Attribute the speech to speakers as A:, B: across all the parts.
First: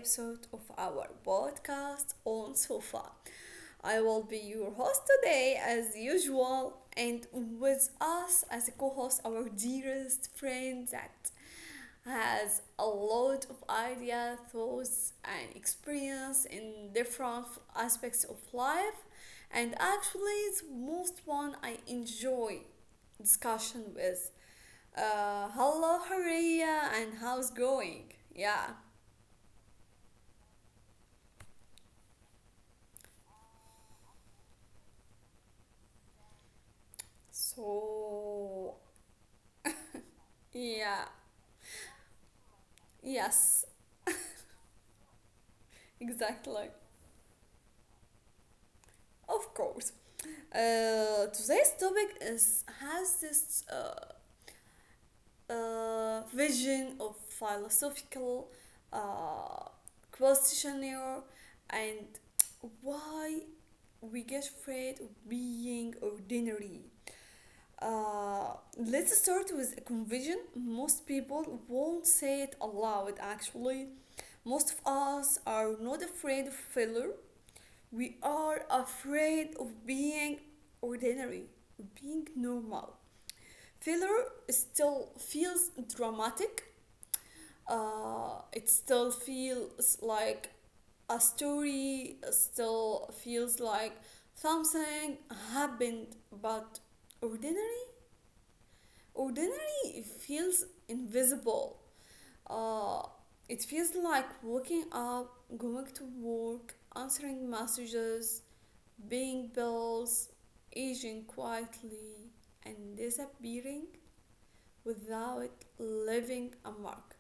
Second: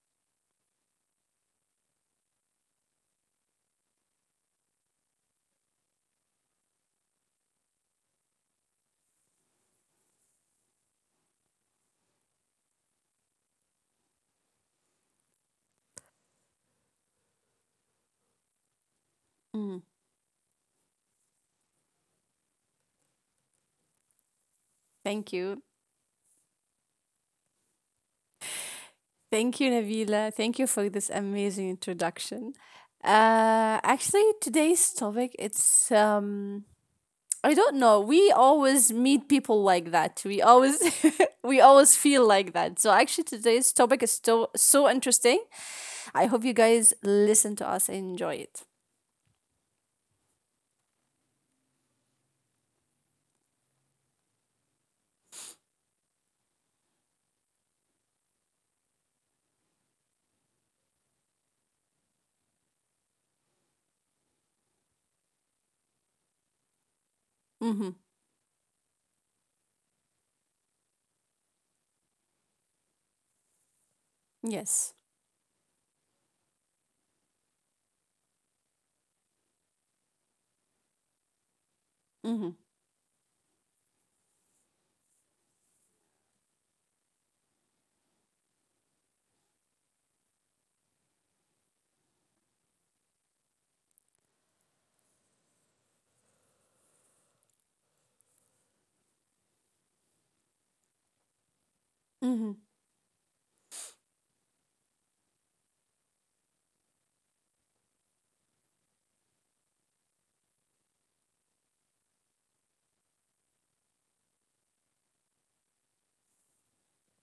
A: episode of our podcast on Sofa. I will be your host today, as usual, and with us as a co host, our dearest friend that has a lot of ideas, thoughts, and experience in different aspects of life. And
B: Mm,
A: actually, it's most one I enjoy discussion with
B: thank you.
A: hello, Haria, and how's going? Yeah.
B: Thank you, Nabila. Thank you for this amazing introduction. Actually, today's topic, I don't know. We
A: So,
B: always meet people like that. We always,
A: yeah,
B: we always feel like that. So actually,
A: yes,
B: today's topic is so, so interesting. I hope you
A: exactly.
B: guys listen to us and enjoy it.
A: Of course. Today's topic is has this vision of philosophical uh, questionnaire and why we get afraid of being ordinary.
B: Mm-hmm.
A: Let's start with a confession. Most people won't say it aloud, actually. Most
B: Yes.
A: of us are not afraid of failure, we are afraid of being ordinary, being
B: Mm-hmm.
A: normal. Failure still feels dramatic, it still feels like a story, still feels like something happened. But ordinary Ordinary feels invisible.
B: Mm-hmm.
A: Uh, it feels like waking up, going to work, answering messages, paying bills, aging quietly, and disappearing without leaving a mark.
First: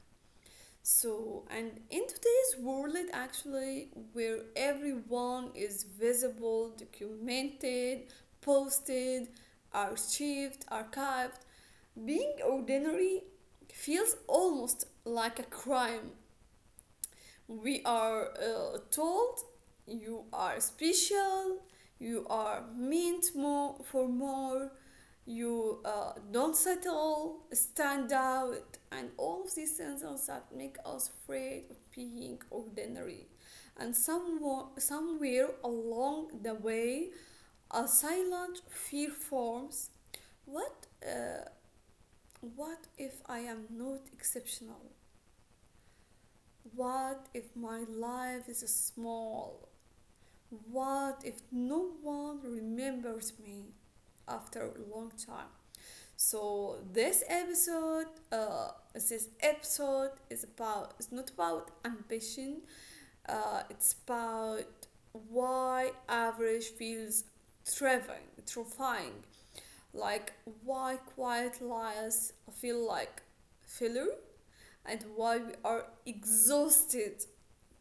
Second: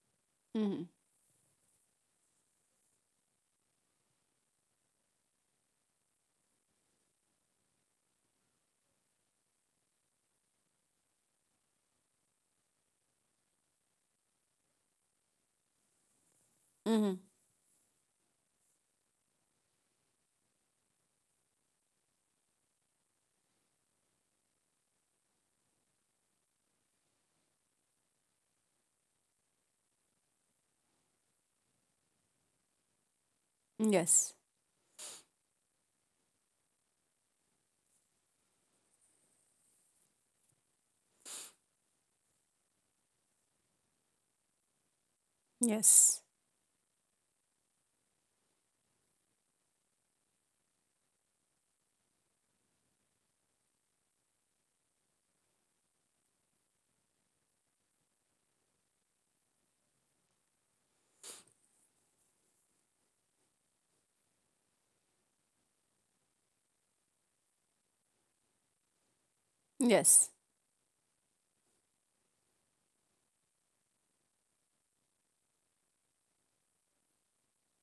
B: Mm-hmm.
A: So, and in today's world, actually, where everyone is visible, documented, posted, archived, being ordinary feels almost like a crime.
B: Mm-hmm.
A: We are told you are special, you are meant more for more, you don't settle, stand out, and all of these sentences that make us afraid of being ordinary. And
B: Yes.
A: somewhere along the way, a silent fear forms. What uh, what if I am not exceptional?
B: Yes.
A: What if my life is small? What if no one remembers me after a long time? So this episode is about. It's not about ambition. It's about why average feels terrifying.
B: Yes.
A: Like why quiet lies feel like filler and while we are exhausted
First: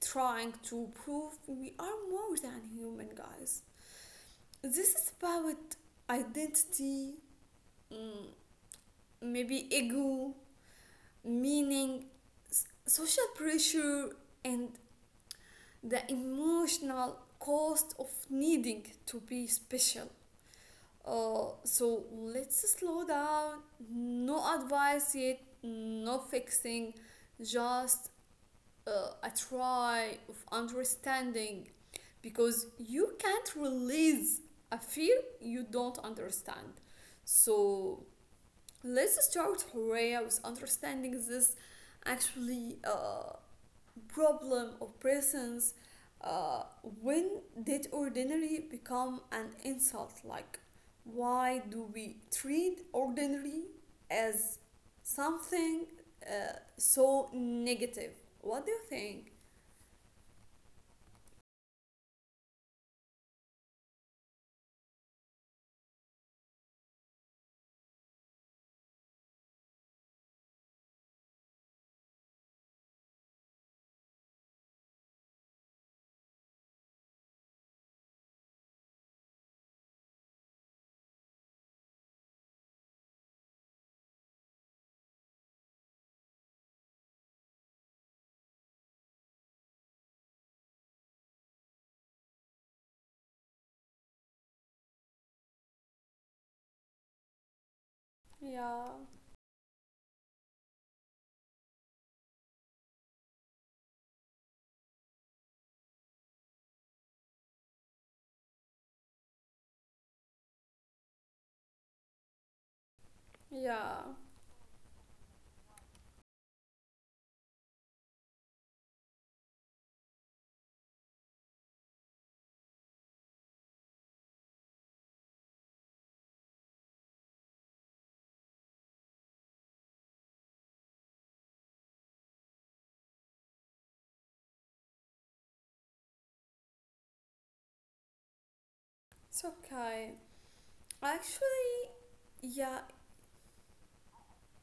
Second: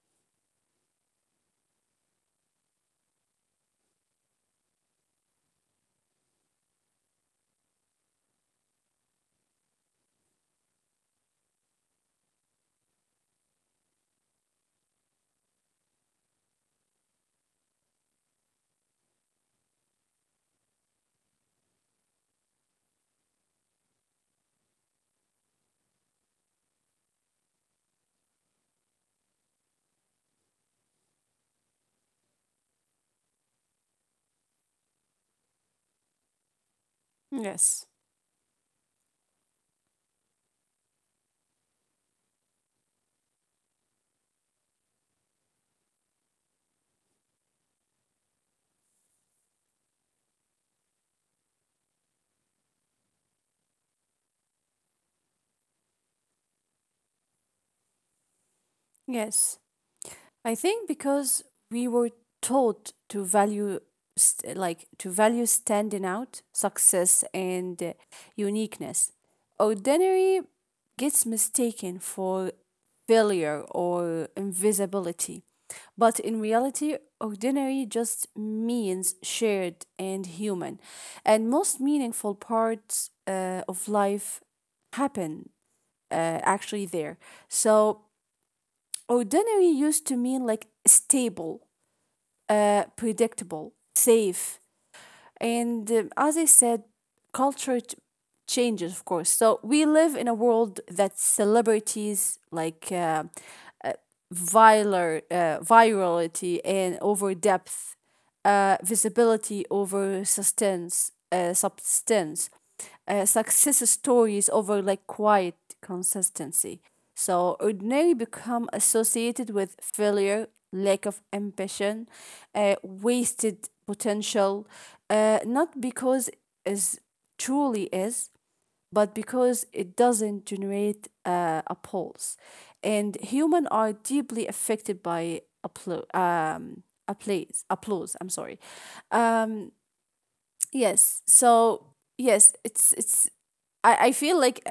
A: trying to prove we are more than human, guys. This is about identity, mm, maybe ego, meaning, social pressure, and the emotional cost of needing to be special. So let's slow down. No advice yet, no fixing, just a try of understanding because you can't release a fear you don't understand.
B: Yes.
A: So let's start Horea with understanding this actually problem of presence. When did ordinary become an insult? Like, why do we treat ordinary as something uh, so negative? What do you think?
B: Yes. I think because we were taught to value like to value standing out, success and uniqueness. Ordinary gets mistaken for failure or invisibility. But in reality, ordinary just means shared and human. And most meaningful parts of life happen actually there. So ordinary used to mean like stable, predictable, safe. And as I said, culture changes, of
A: Yeah,
B: course. So we live in a world that celebrities like viral, virality and over depth, visibility over substance, substance, success
A: yeah,
B: stories over like quiet consistency. So ordinary become associated with failure, lack of ambition, wasted potential, not because as truly is, but because it doesn't generate a pulse. And human are deeply affected by applause. Applause. I'm sorry.
A: it's
B: Um,
A: okay.
B: yes.
A: Actually,
B: So yes,
A: yeah,
B: it's it's. I feel like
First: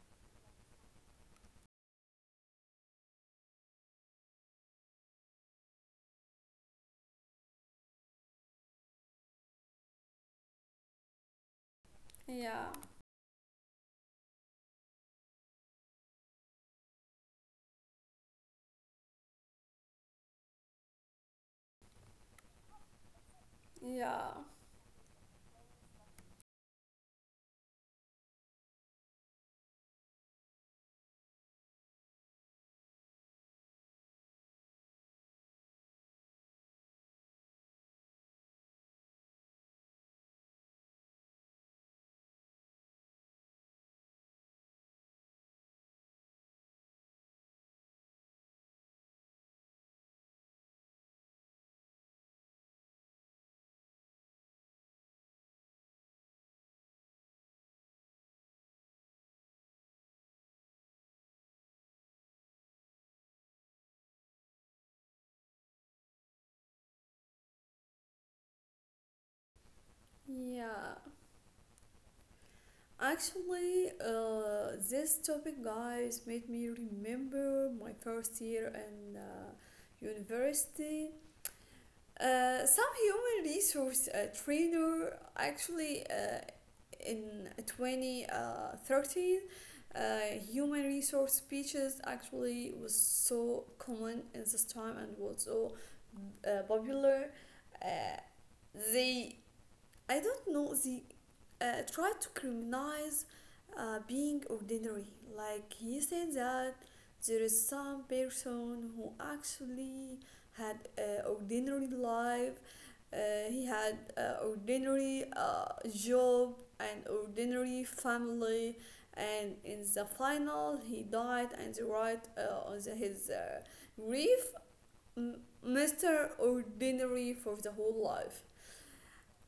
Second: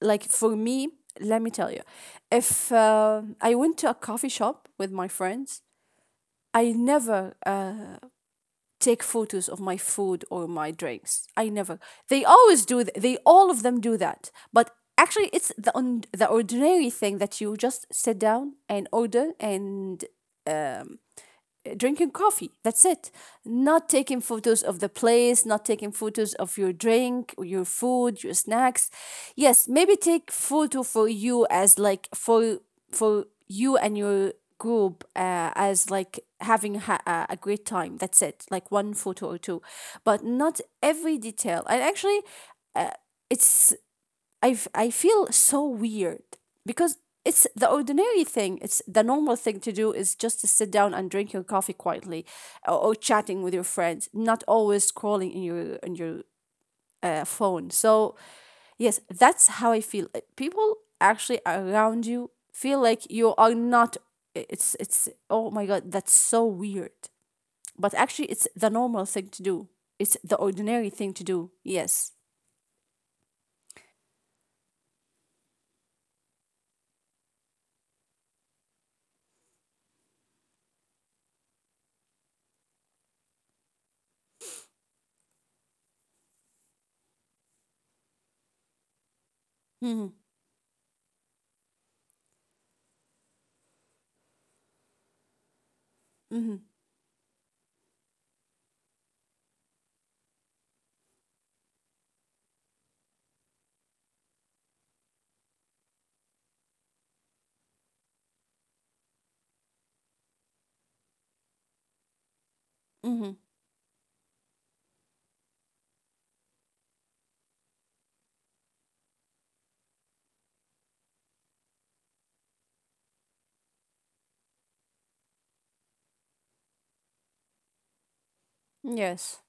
B: for me, let me tell you, if I went to a coffee shop with my friends, I never take photos of my food or my drinks. I never. They always
A: yeah,
B: do. They all of them do that. But actually, it's the ordinary thing that you just sit down and order and drinking coffee. That's it. Not taking
A: yeah,
B: photos of the place, not taking photos of your drink, your food, your snacks. Yes, maybe take photo for you as like for you and your group as like having a great time. That's it. Like one photo or two, but not every detail. And actually, uh, it's I feel so weird because it's the ordinary thing. It's the normal thing to do is just to sit down and drink your coffee quietly or chatting with your friends, not always scrolling in your phone. So yes, that's how I feel. People actually around you feel like you are not. It's oh my god, that's so weird. But actually, it's the normal thing to do. It's the ordinary
A: yeah.
B: thing to do. Yes.
A: Actually, this topic, guys, made me remember my first year in university. Some human resource trainer actually in twenty 13,
B: Mm-hmm.
A: uh, human resource speeches actually was so common in this time and was so
B: Mm-hmm.
A: popular. Uh, they I don't know. They try to criminalize being ordinary. Like he said that there is some person who actually had an ordinary life. Uh,
B: Mm-hmm.
A: he had an ordinary job and ordinary family, and in the final he died and they write on his grief, Mr. Ordinary for the whole life.
B: Yes.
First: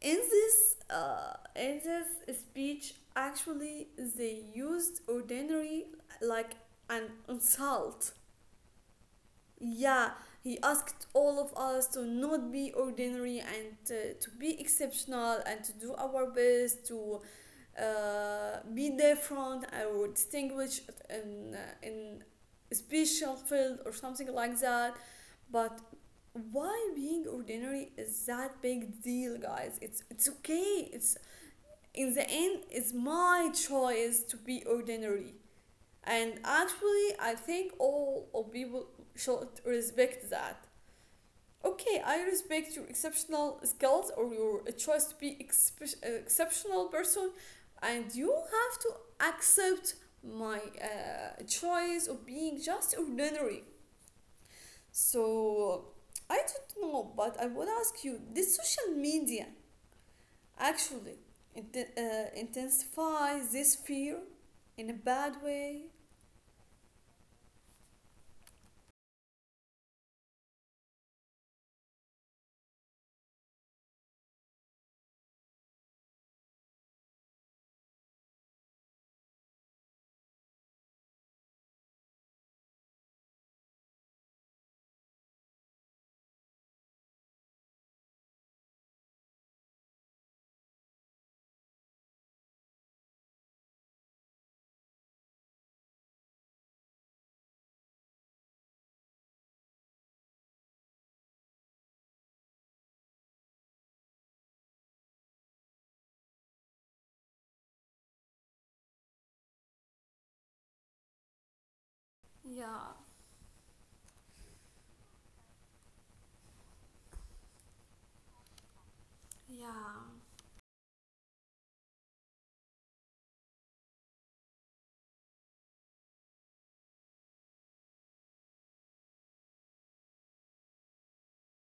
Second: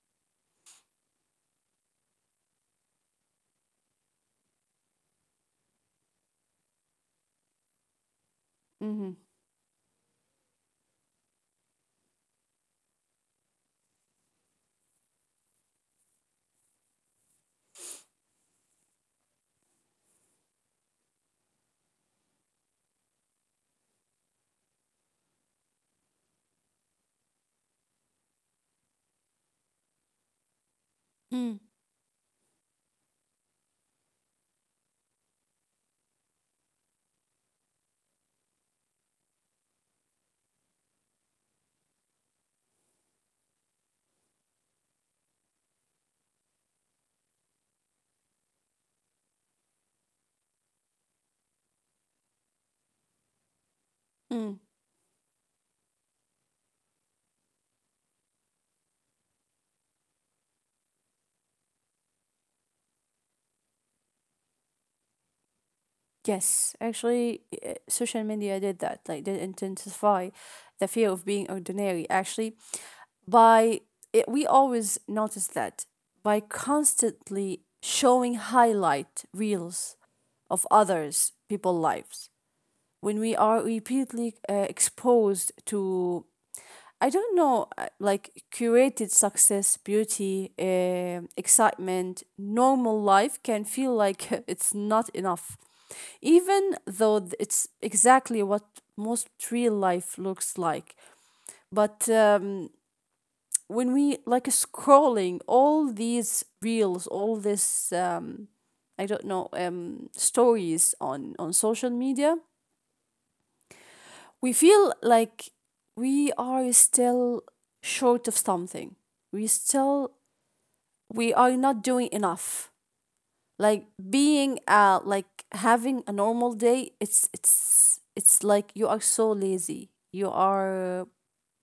A: In this in this speech actually they used ordinary like an insult.
B: Mm-hmm.
A: Yeah, he asked all of us to not be ordinary and to be exceptional and to do our best to be different or distinguish in in a special field or something like that. But why being ordinary is that big deal, guys? It's okay. it's
B: Mm,
A: In the end, it's my choice to be ordinary. And actually, I think all of people should respect that. Okay, I respect your exceptional skills or your choice to be exceptional person, and you have to accept my choice of being just ordinary.
B: mm.
A: So I don't know, but I would ask you, did social media actually intensify this fear in a bad way?
B: Yes, actually, social media did that. Like, did intensify the fear of being ordinary. Actually, by it, we always notice that by constantly showing highlight reels of others people lives when we are repeatedly exposed to I don't know, like curated success, beauty, excitement, normal life can feel like it's not enough. Even though it's exactly what most real life looks like. But when we like scrolling all these reels, I don't know, stories on social media,
A: Yeah,
B: we feel like we are still short of something. We
A: yeah,
B: still we are not doing enough, like being like having a normal day. It's like you are so lazy, you are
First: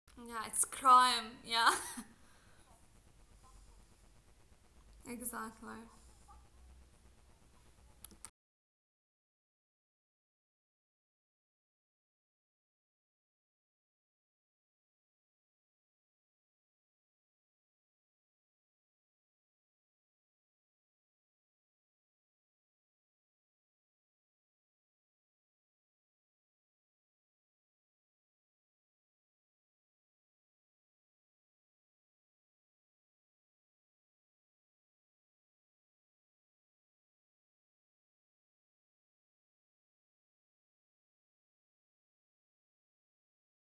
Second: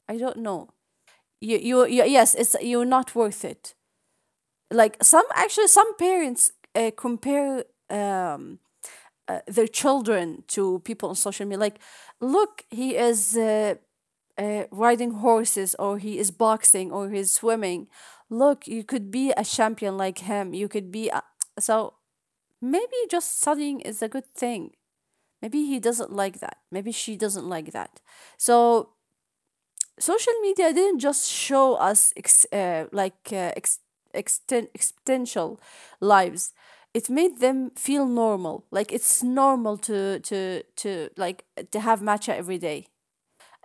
B: I don't
A: yeah, it's
B: know,
A: crime. Yeah,
B: you, yes, it's you're not worth it. Like some, actually,
A: exactly.
B: some parents compare um their children to people on social media, like look, he is riding horses, or he is boxing, or he's swimming. Look, you could be a champion like him. You could be a- So maybe just studying is a good thing. Maybe he doesn't like that. Maybe she doesn't like that. So social media didn't just show us existential lives. It made them feel normal. Like it's normal to like to have matcha every day.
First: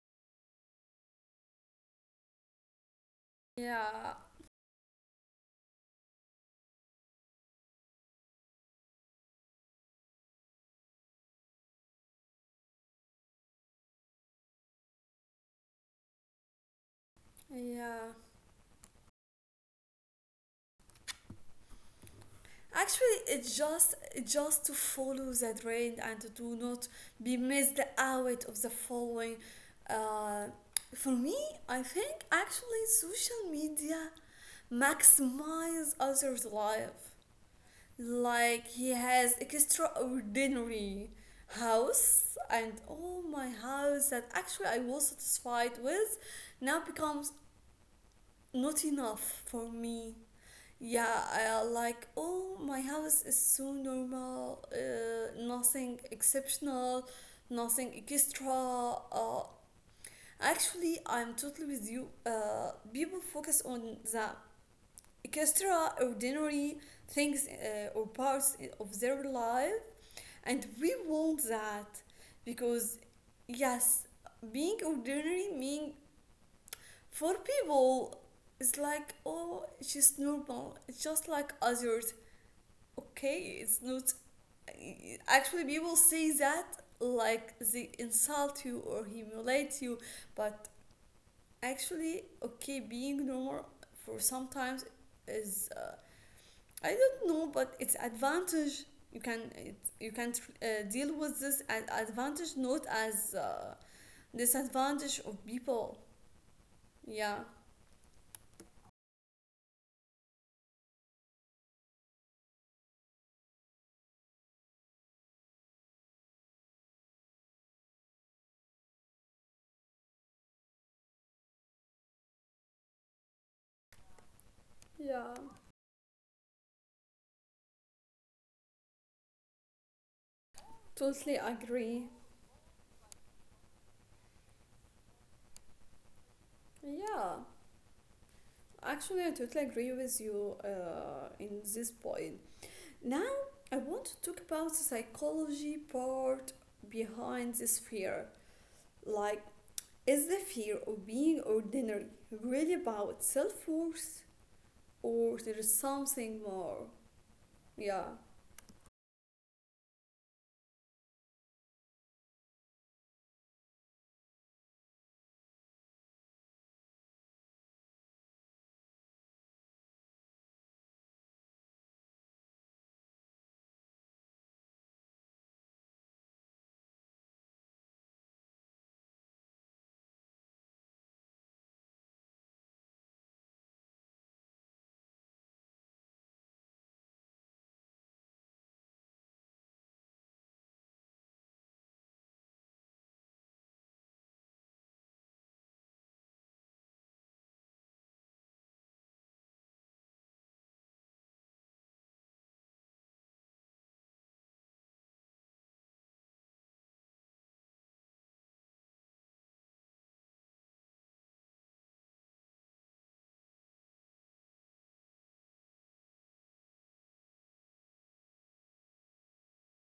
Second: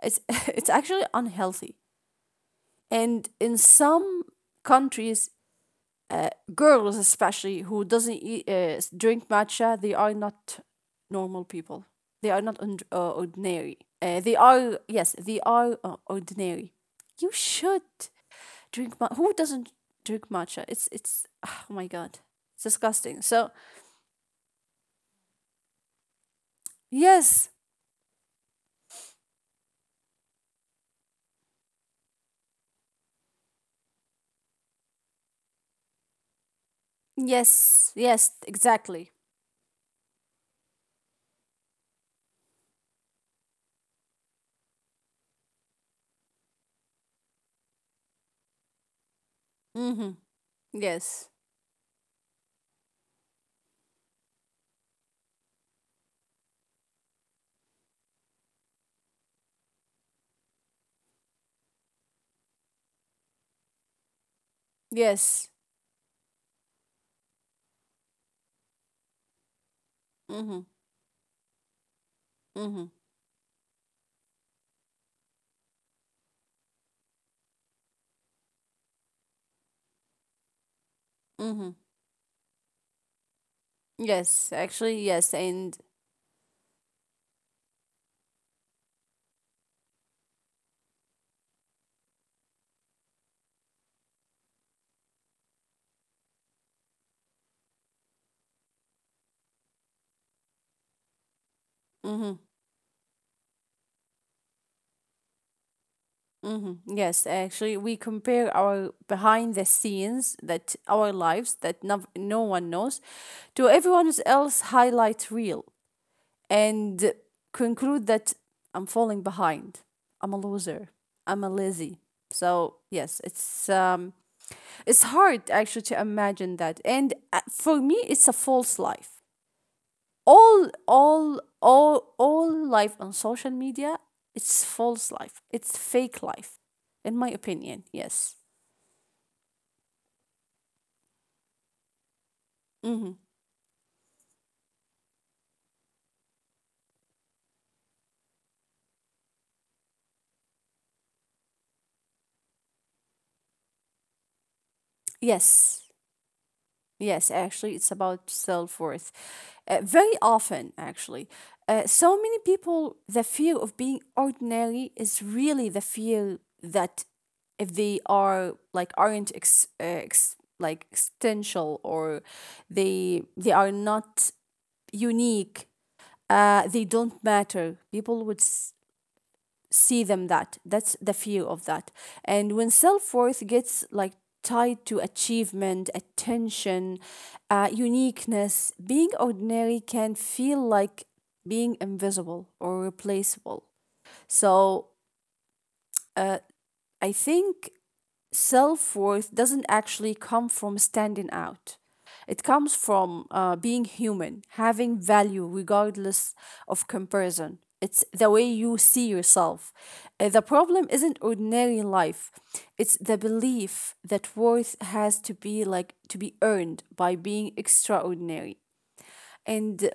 B: It's it's actually unhealthy, and in
A: Yeah,
B: some countries girls especially who doesn't drink matcha, they are not normal people. They are not und- ordinary, they are yes, they are ordinary. You should
A: yeah.
B: drink matcha. Who doesn't drink matcha? It's oh my god, it's
A: Actually,
B: disgusting. So
A: it's just to follow the trend and to do not be
B: yes.
A: missed out of the following. Uh, for me, I think actually social media maximize others' life.
B: Yes. Yes,
A: Like he
B: exactly.
A: has extraordinary house and all my house that actually I was satisfied with now becomes not enough for
B: Mm-hmm.
A: me. Yeah,
B: Yes.
A: I like oh my house is so normal, nothing exceptional, nothing extra. Uh, actually, I'm totally with you. People focus on the
B: Yes.
A: extraordinary things or parts of their life,
B: Mm-hmm.
A: and we want that
B: Mm-hmm.
A: because, yes, being ordinary mean for people it's like, oh, she's normal. It's just like
B: Mm-hmm.
A: others. Okay, it's not.
B: Yes, actually. Yes. And
A: Actually, people say that like they insult you or humiliate you, but actually, okay, being normal for sometimes is I don't know, but it's advantage. You can deal with this as
B: mm-hmm.
A: advantage, not as disadvantage of people.
B: Hmm. Yes,
A: Yeah.
B: actually, we compare our behind the scenes that our lives that no one knows to everyone else highlight reel and conclude that I'm falling behind. I'm a loser. I'm a lazy. So yes, it's
A: Yeah,
B: hard actually to imagine that, and for me, it's a false life.
A: totally agree.
B: All life on social media, it's false life, it's fake life, in my
A: Yeah,
B: opinion. Yes.
A: actually, I totally agree with you in this point.
B: Hmm.
A: Now, I want to talk about the psychology part behind this fear. Like, is the fear of being ordinary really about self worth, or there is
B: Yes.
A: something more?
B: Yes, actually, it's
A: Yeah,
B: about self-worth. Very often, actually, so many people, the fear of being ordinary is really the fear that if they are like aren't ex, ex like existential, or they are not unique, they don't matter. People would see them that. That's the fear of that. And when self worth gets like tied to achievement, attention, uniqueness, being ordinary can feel like being invisible or replaceable. So uh, I think self worth doesn't actually come from standing out. It comes from being human, having value regardless of comparison. It's the way you see yourself. The problem isn't ordinary life. It's the belief that worth has to be earned by being extraordinary. And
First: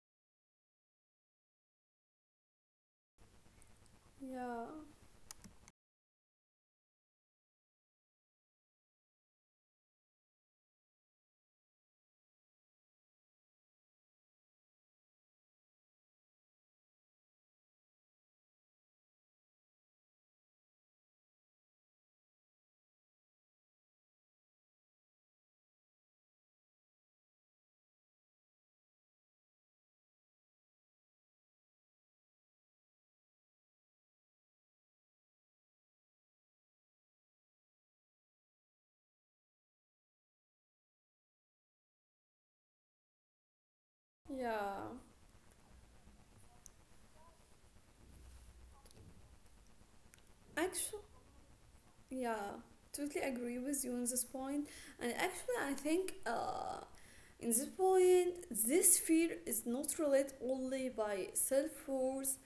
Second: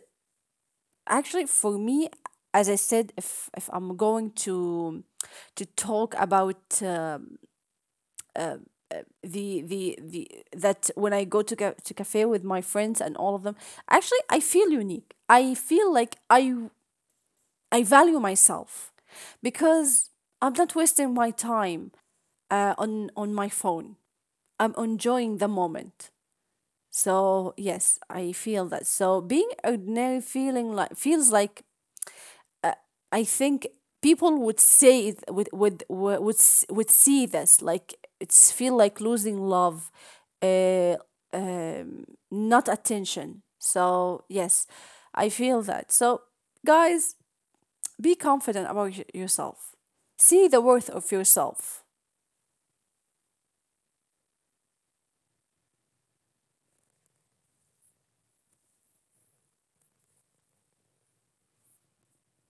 B: actually for me, as I said, if I'm going
A: yeah,
B: to talk about the that when I go to cafe with my friends and all of them, actually I feel unique. I feel like I value myself because I'm not wasting my time on my phone. I'm enjoying the moment. So yes, I feel that. So being ordinary feeling like feels like I think people would would see this like it's feel like losing love, uh, um, not attention. So yes,
A: yeah.
B: I feel that. So guys, be confident about yourself. See the worth
A: Actually,
B: of yourself.
A: yeah, totally agree with you on this point. And actually, I think in this point, this fear is not related only by self worth.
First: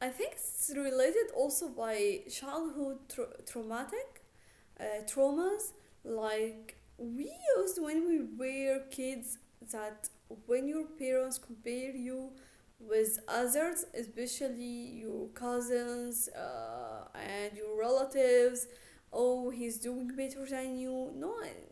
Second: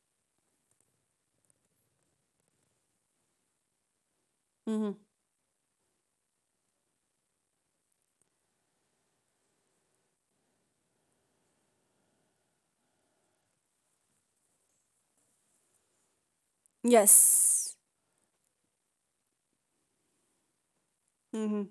A: I think it's related also by childhood traumatic
B: Mm-hmm.
A: traumas. Like we used when we were kids, that when your parents compare you with others, especially your cousins and
B: Yes.
A: your relatives. Oh, he's doing better than you. No,
B: Mm-hmm.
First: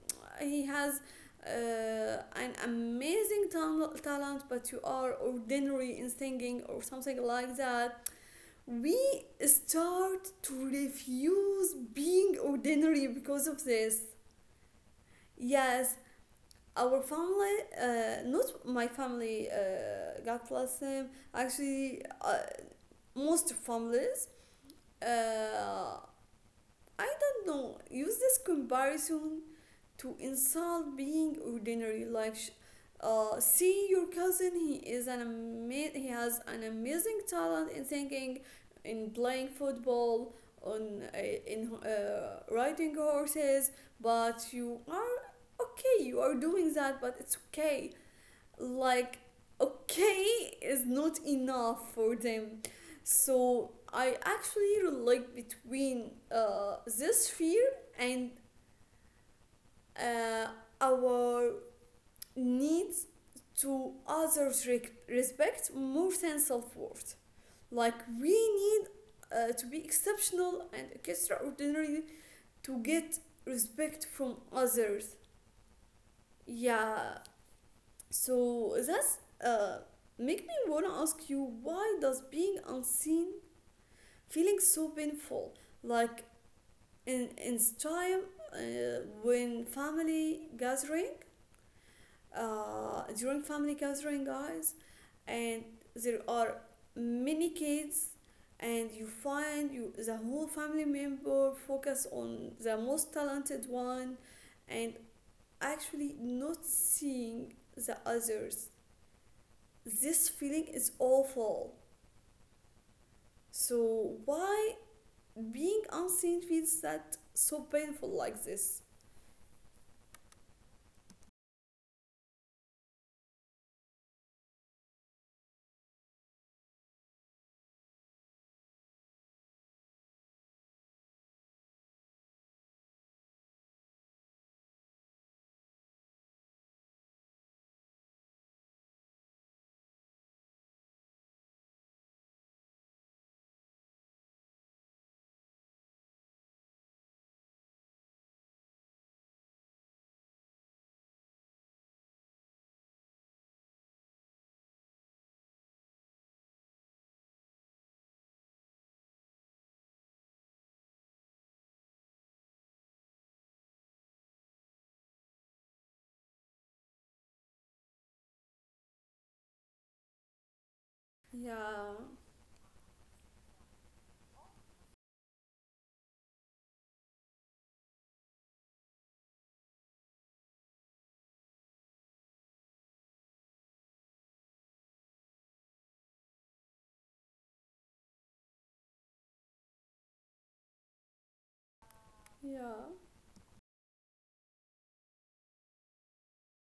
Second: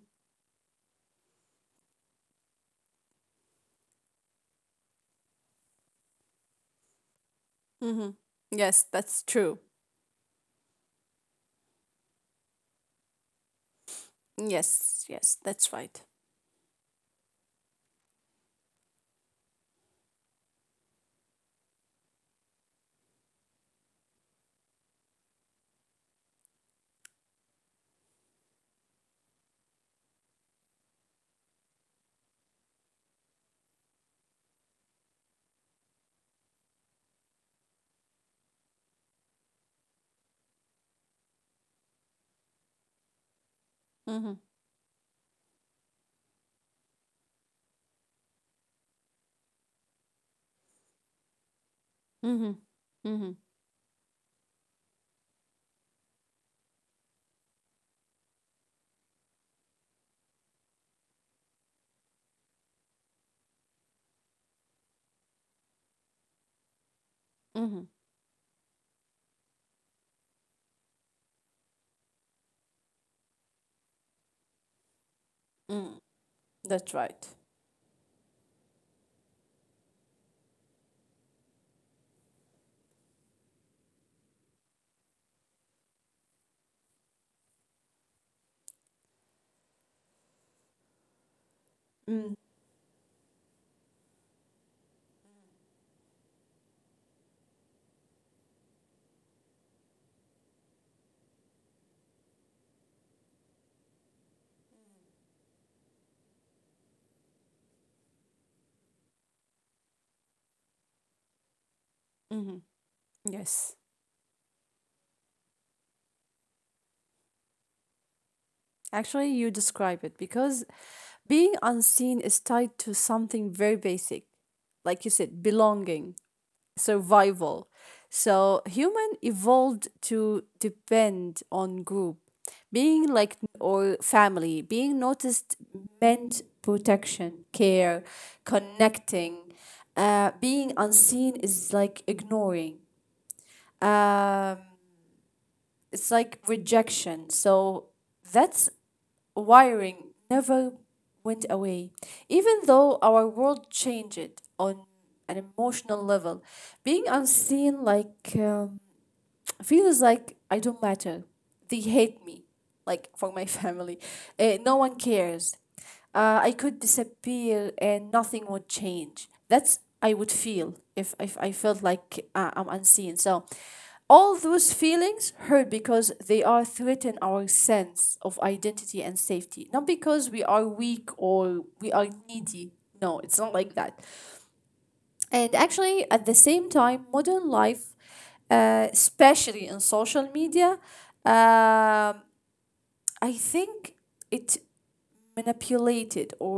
A: he has an amazing talent, but you are ordinary in singing or something like that.
B: Mm-hmm. Yes,
A: We
B: that's true.
A: start to refuse being ordinary because of this.
B: Yes, yes, that's
A: Yes,
B: right.
A: our family, not my family, God bless them, actually, most families, uh, I don't know, use this comparison to insult being ordinary like see your cousin, he is he has an amazing talent in singing, in playing football, on in riding horses,
B: Mm-hmm.
A: but you are okay, you are doing that, but it's okay. Like okay is not enough for
B: Mm-hmm.
A: them.
B: Mm-hmm.
A: So I actually relate between this fear and uh, our needs to others respect more than self-worth.
B: Mm-hmm.
A: Like we need to be exceptional and extraordinary to get respect from others.
B: Mm. That's
A: Yeah.
B: right.
A: So that's uh, make me wanna ask you, why does being unseen feeling so painful? Like in time when family gathering
B: Mm.
A: during family gathering, guys, and there are many kids and you find you the whole family member focus on the most talented one and actually not seeing the others, this feeling is awful.
B: Yes,
A: So why being unseen feels that so painful like this?
B: actually, you describe it because being unseen is tied to something very basic, like you said, belonging, survival. So human evolved to depend on group, being like or family, being noticed meant protection, care, connecting. Being unseen is like ignoring. Um, it's like rejection. So that's wiring never went away. Even though our world changed on an emotional level, being unseen feels like I don't matter. They hate me, like for my family. No one cares. I could disappear and nothing would change. That's I would feel if I felt
A: Yeah,
B: like I'm unseen. So all those feelings hurt because they are threaten our sense of identity and safety. Not because we are weak or we are needy. No, it's not like that. And actually, at the same time, modern life, especially in social media, um
A: yeah,
B: I think it manipulated or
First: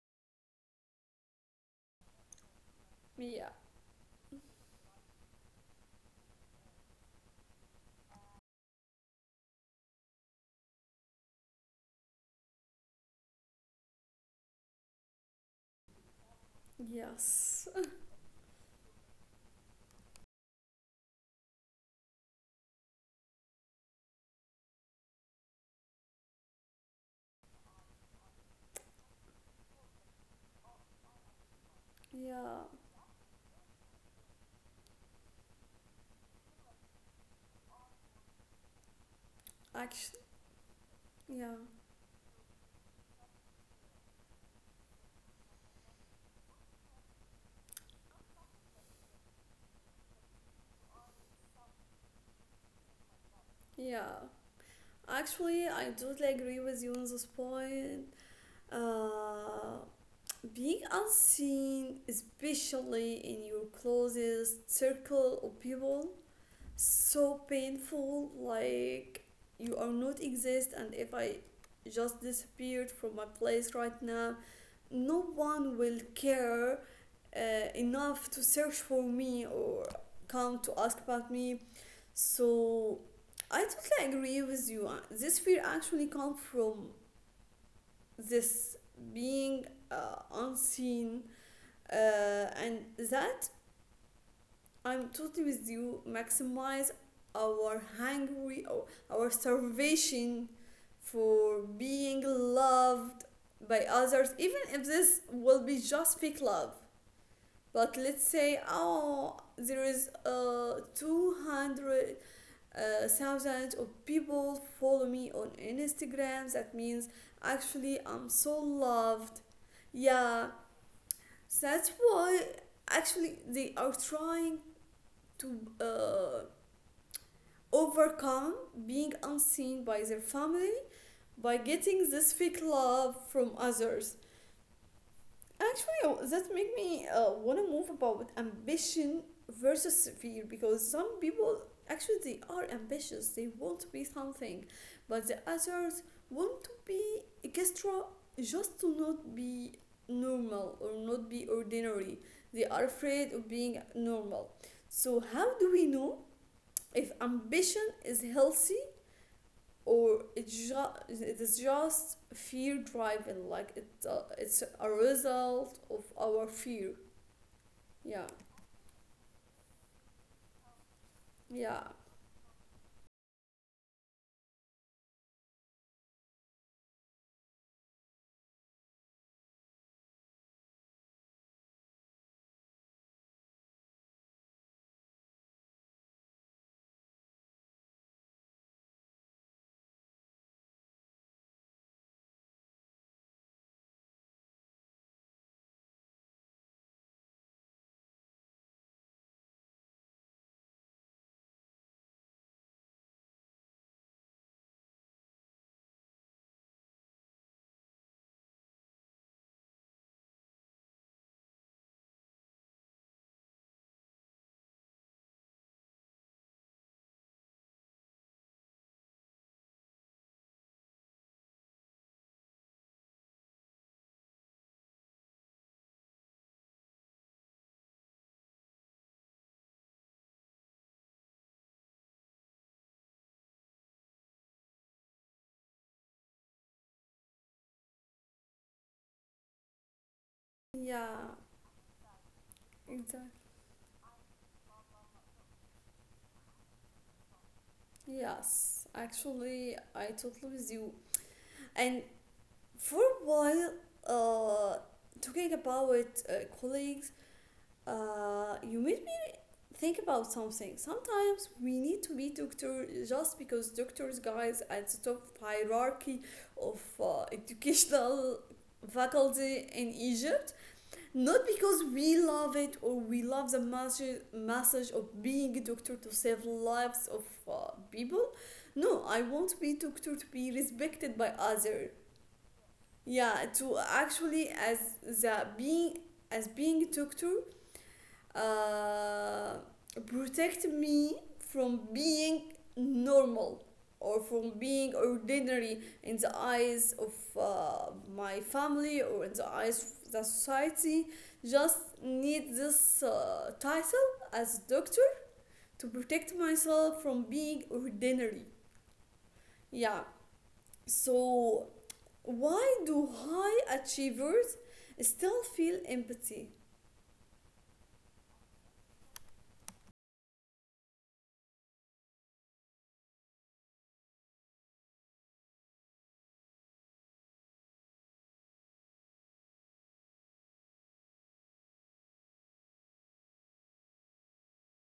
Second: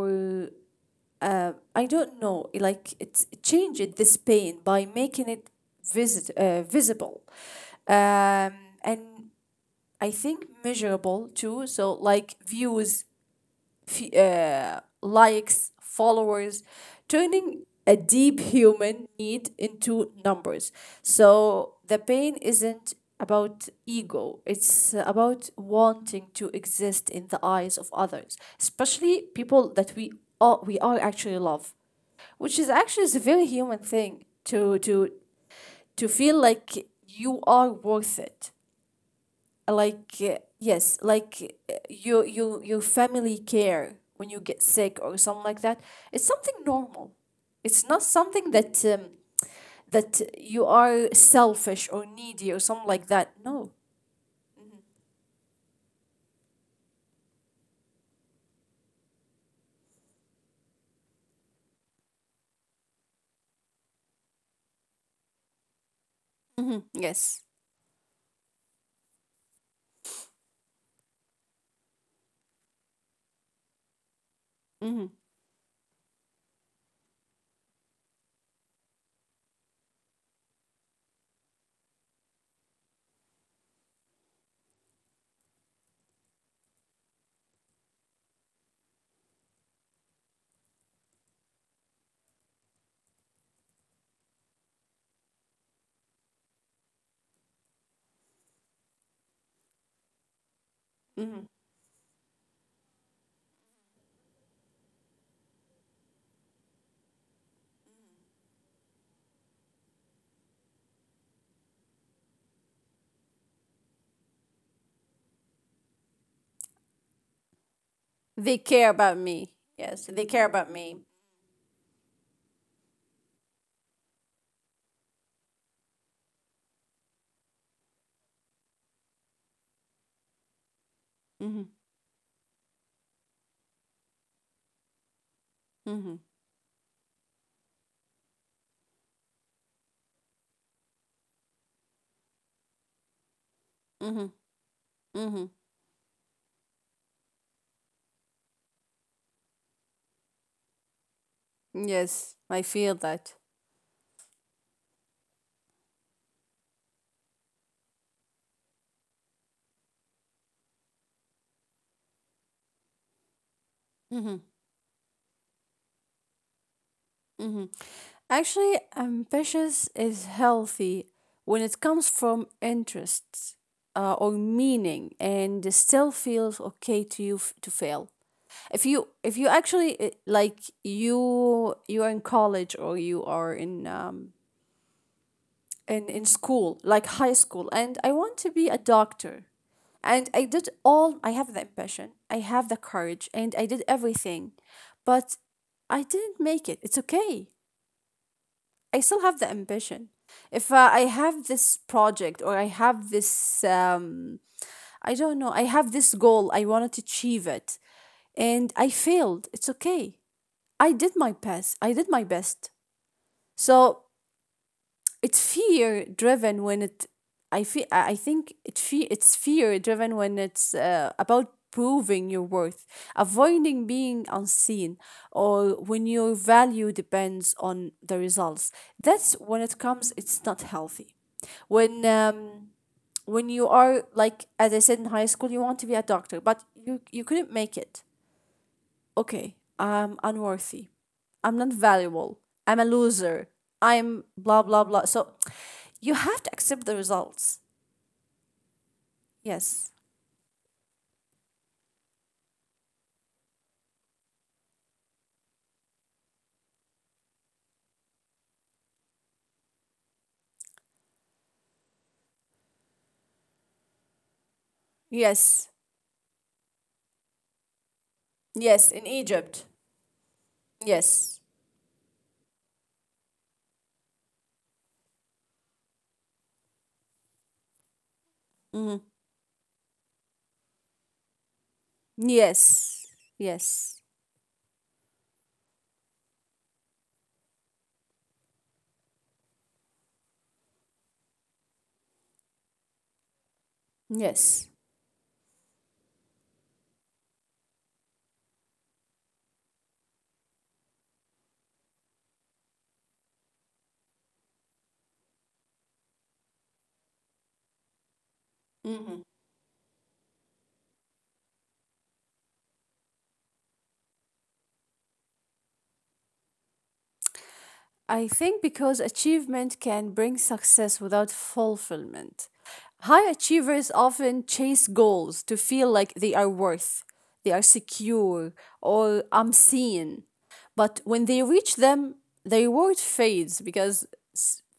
B: I don't know, like it
A: yeah,
B: changed this pain by making it visit visible, um, and I think measurable too. So like views, في likes, followers, turning
A: yes,
B: a deep human need into numbers. So the pain isn't about ego, it's about wanting to exist in the eyes of others, especially people that we are actually love, which
A: yeah,
B: is actually is a very human thing to feel like you are worth it, like
A: actually,
B: yes,
A: yeah.
B: like uh, your family care when you get sick or something like that. It's something normal. It's not something that that you are selfish or needy or something like that. No.
A: Yeah, actually, I totally agree with you on this point. Uh, being unseen, especially in your closest circle of people,
B: Hmm.
A: so
B: Yes.
A: painful. Like you are not exist, and if I just disappeared from my place right now,
B: Hmm.
A: no one will care uh, enough to search for me or come to ask about me. So I totally agree with you. This fear actually comes from this being unseen, and that I'm totally with you. Maximize our hungry or our starvation
B: Hmm.
A: for being loved by others, even if this will be just fake love. But let's say, oh, there is 200 thousands of people follow me on Instagram. That means actually I'm so
B: They care about
A: loved.
B: me. Yes, they
A: Yeah,
B: care about me.
A: that's why actually they are trying to uh, overcome being unseen by their family by
B: Hmm.
A: getting this fake love from others.
B: Hmm.
A: Actually, that make me want to move about ambition versus fear, because some people actually they are ambitious. They want to be
B: Hmm.
A: something,
B: Hmm.
A: but the others want to be extra just to not be normal or not be
B: Yes,
A: ordinary.
B: I
A: They
B: feel
A: are
B: that.
A: afraid of being normal. So how do we know if ambition is healthy or it's just fear driving, like it's
B: Hmm.
A: a result of our fear? Yeah,
B: Actually, ambitious is healthy when it
A: yeah,
B: comes from interests or meaning, and still feels okay to you to fail. If you actually like you are in college or you are in in school like high school, and I want to be a doctor, and I did all I have the ambition, I have the courage, and I did everything, but I didn't make it. It's okay. I still have the ambition. If I have this project or I have I don't know, I have this goal, I wanted to achieve it, and I failed, it's okay. I did my best. I did my best. So it's fear driven when it I feel I think it fe- it's fear driven when it's about proving your worth, avoiding being unseen, or when your value depends on the results. That's when it comes. It's not healthy when you are, like as I said, in high school you want to be a doctor but you couldn't make it. Okay, I'm unworthy.
A: yeah,
B: I'm not valuable. I'm a loser.
A: exactly.
B: I'm blah, blah, blah. So you have to accept the results.
A: Yes, actually,
B: Yes.
A: I totally with you. And for a while uh talking about uh, colleagues, you made think about something. Sometimes we need to be doctor just because doctors, guys, at the top
B: Yes.
A: hierarchy of educational
B: Yes. In
A: faculty
B: Egypt.
A: in Egypt, not
B: Yes.
A: because we love it or we love the message of being a doctor to save lives of people. No,
B: Mhm.
A: I want to be doctor to be respected by other.
B: Yes.
A: Yeah, to
B: Yes.
A: actually as being doctor uh, protect me from being normal or from
B: Yes.
A: being ordinary in the eyes of my family or in the eyes of the society. Just need this title as a doctor to protect myself from being ordinary.
B: Mhm.
A: Yeah. So why do high achievers still feel empathy?
B: I think because achievement can bring success without fulfillment. High achievers often chase goals to feel like they are worth, they are secure, or I'm seen. But when they reach them, the reward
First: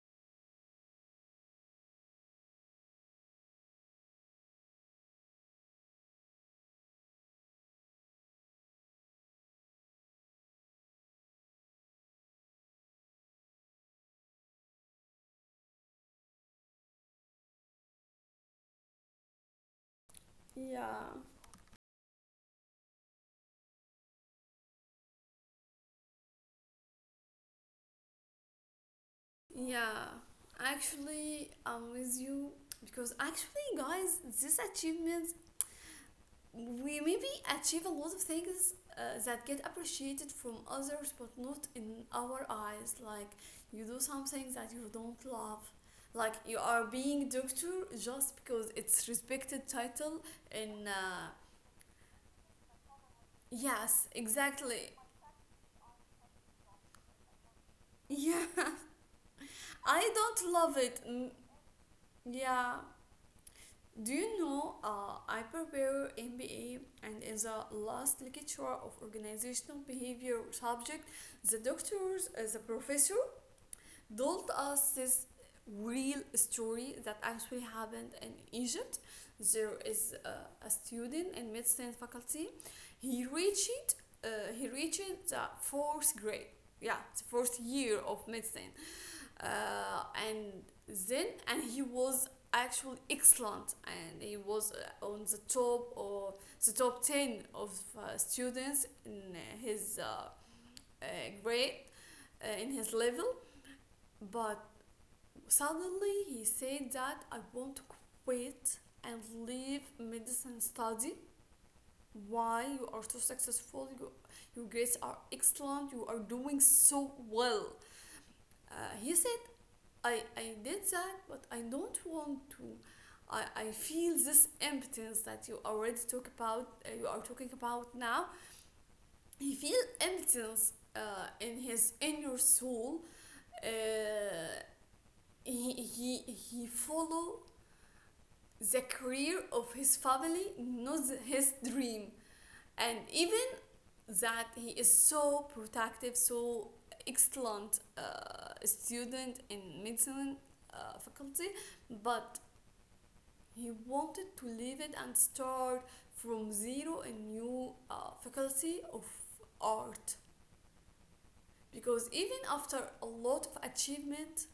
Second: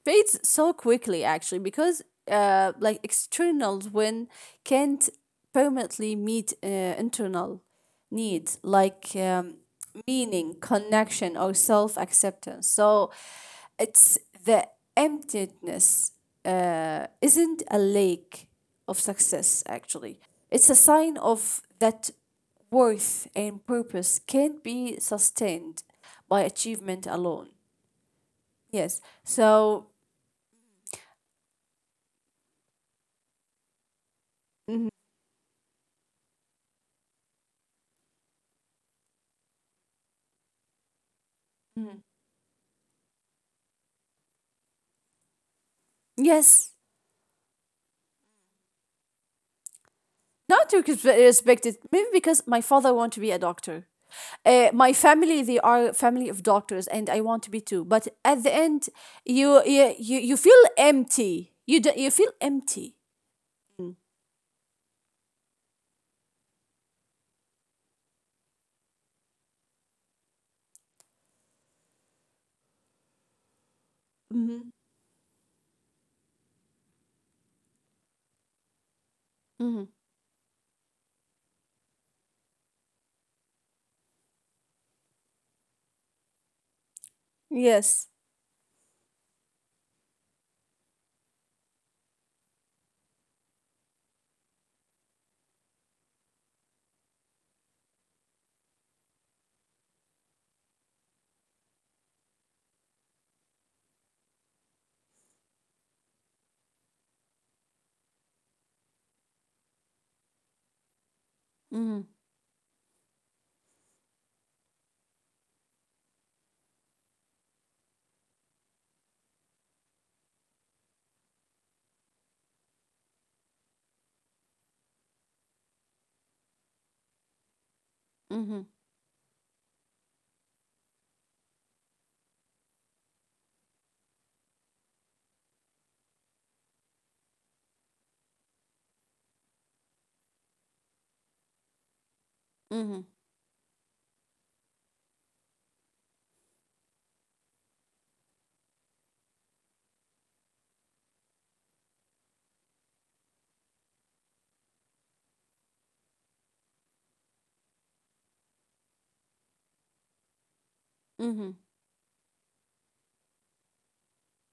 B: fades so quickly, actually, because like external win can't permanently meet internal needs like meaning, connection, or self acceptance. So it's the emptiness isn't a lake of success, actually. It's a
A: Yeah.
B: sign of that worth and purpose can't be sustained by achievement alone. Yes. So,
A: Yeah, actually, I'm with you, because actually, guys, this achievement, we maybe achieve a lot of things that get appreciated from others, but not
B: mm,
A: in our eyes. Like you do something that you don't love, like you
B: yes,
A: are being doctor just because it's respected title.
B: not to
A: And
B: cons- respect it, maybe because my father want to be a doctor.
A: yes,
B: My
A: exactly.
B: family, they are a family of doctors, and I want to be too. But at the
A: Yeah,
B: end, you
A: I
B: feel
A: don't love it.
B: empty.
A: Mm,
B: You do, you feel empty.
A: yeah. Do you know, I prepare MBA, and in the last lecture of organizational behavior subject, the professor
B: Mm-hmm.
A: told us this real story that actually happened in Egypt.
B: Mm-hmm.
A: There is a student in medicine faculty. He reached he reached the fourth grade. Yeah, the first year
B: Yes.
A: of medicine, and then and he was actually excellent, and he was on the top, or the top 10 of students in his uh, grade, in his level, but suddenly he said that I want to quit and leave medicine study.
B: Mm-hmm.
A: Why you are so successful, you, your grades are excellent, you are doing so well? He said, I did that, but I don't want to. I feel this emptiness that you already talk about. You are talking about now.
B: Mm-hmm.
A: He feel emptiness in his inner soul. Uh, he follow the career of his family, not his dream, and
B: Mm-hmm.
A: even that he is so protective, so excellent student in medicine faculty, but he wanted to leave it and start from zero a new faculty of art,
B: Mm-hmm.
A: because even after a lot of achievement,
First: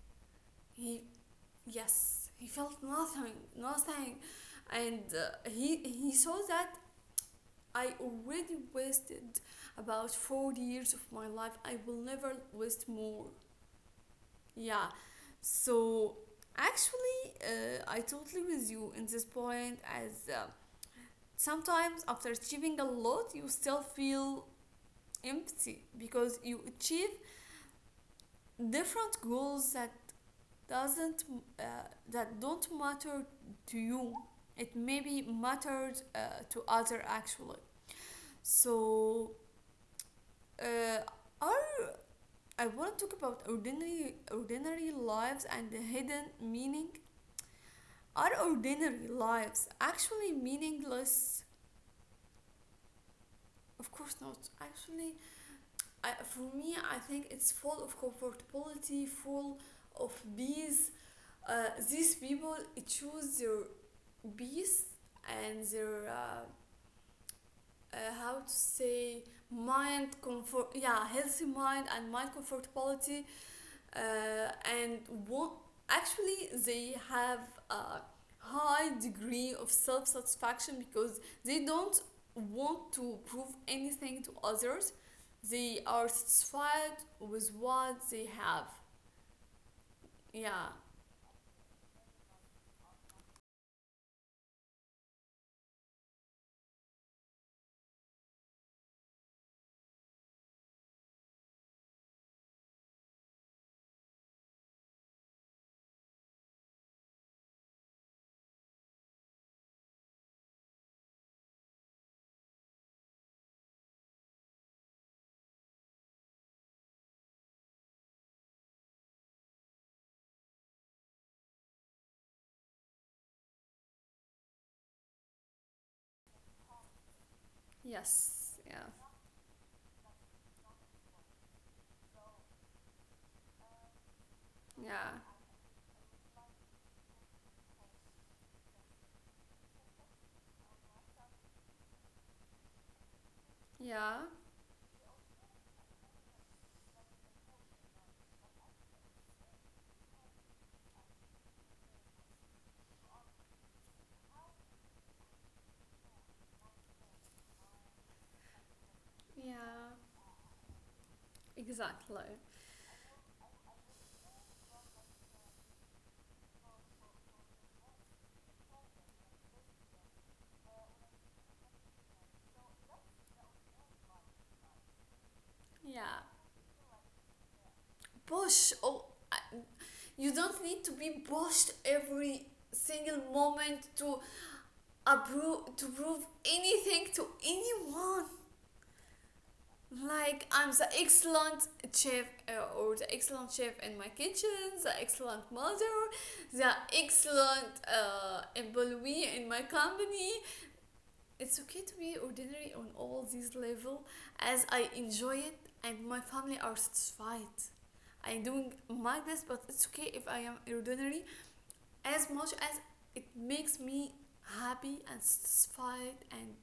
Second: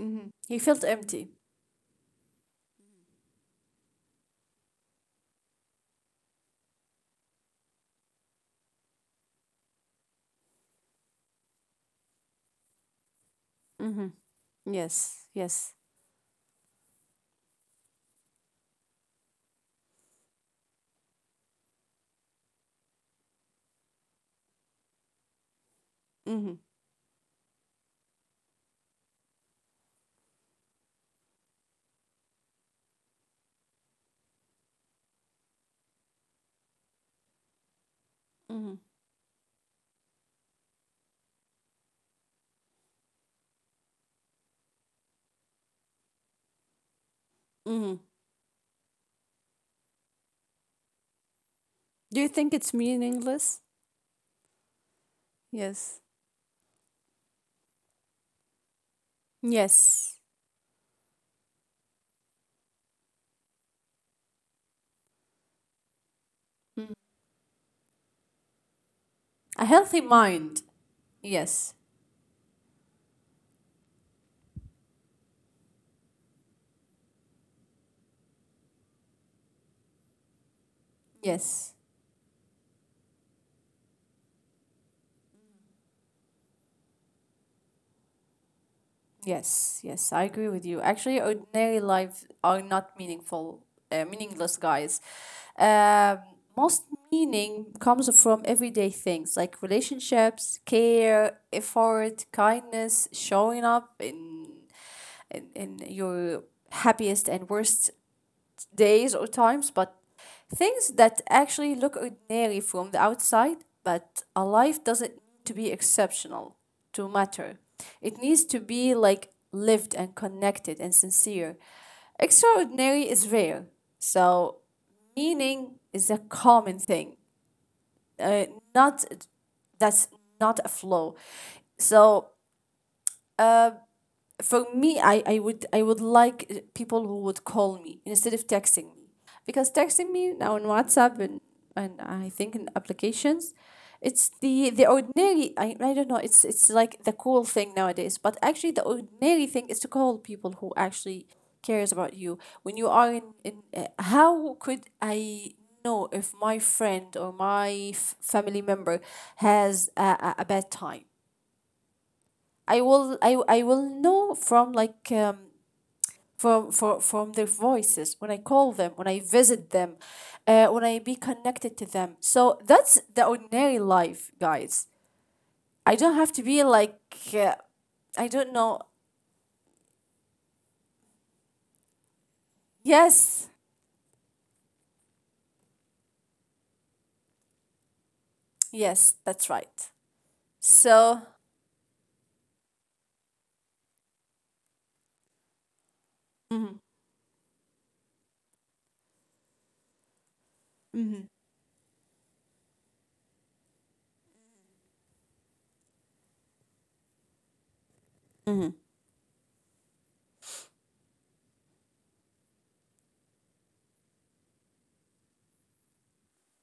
B: Mm-hmm. He felt
A: he
B: empty.
A: yes he felt nothing, nothing, and he saw that I already wasted about 4 years of my life. I will never waste more.
B: Mm-hmm.
A: Yeah,
B: Yes. Yes.
A: so actually, I totally with you in this point as. Sometimes after achieving a lot you still feel empty, because
B: Mm-hmm.
A: you achieve different goals that doesn't uh, that don't matter to you. It maybe mattered to other actually.
B: Mm-hmm.
A: So uh, our, I want to talk about ordinary lives and the hidden meaning.
B: Mm-hmm.
A: Are ordinary lives actually meaningless?
B: Do you think it's meaningless?
A: Of course not actually.
B: Yes.
A: I, for me, I think it's full of comfortability, full of
B: Yes.
A: peace. Uh, these people choose their peace and their
B: Mm.
A: how to say,
B: A healthy
A: mind
B: mind.
A: comfort, yeah, healthy
B: Yes.
A: mind and mind comfortability, uh, and what actually they have, a high degree of self-satisfaction, because they
B: Yes.
A: don't want to prove anything to others. They are satisfied with what they have.
B: Yes. Yes. I agree with
A: Yeah,
B: you. Actually, ordinary life are not meaningful, meaningless, guys. Um, most meaning comes from everyday things like relationships, care, effort, kindness, showing up in your happiest and worst days or times, but things that actually look ordinary from the outside, but a life doesn't need to be exceptional to matter. It needs to be like lived and connected and sincere. Extraordinary is rare, so meaning is a common thing, uh,
A: yes, yeah,
B: not that's not a flaw. So for me
A: yeah,
B: I would like people who would call me instead of texting me, because texting me now on WhatsApp and, I think, in applications,
A: yeah,
B: it's the ordinary. I don't know, it's like the cool thing nowadays, but actually the ordinary thing is to call people who actually cares about you. When you are in how could I know if my friend or my f- family member has
A: yeah,
B: a bad time?
A: exactly,
B: I will know from like from their voices, when I call them, when I visit them, when I be connected to them. So that's the ordinary life, guys. I don't
A: yeah.
B: have to be like, uh, I don't
A: Push,
B: know.
A: oh, I- you don't need to be pushed every single
B: Yes,
A: moment to appro- to prove anything to anyone.
B: yes, that's right.
A: Like I'm the
B: So,
A: excellent chef or the excellent chef in my kitchen, the excellent mother, the
B: mhm,
A: excellent employee in my company.
B: mhm,
A: It's okay to be ordinary on all these levels, as I enjoy it and my family are satisfied. I'm
B: mhm,
A: doing my best, but it's okay if I am ordinary, as much as it makes me happy and satisfied and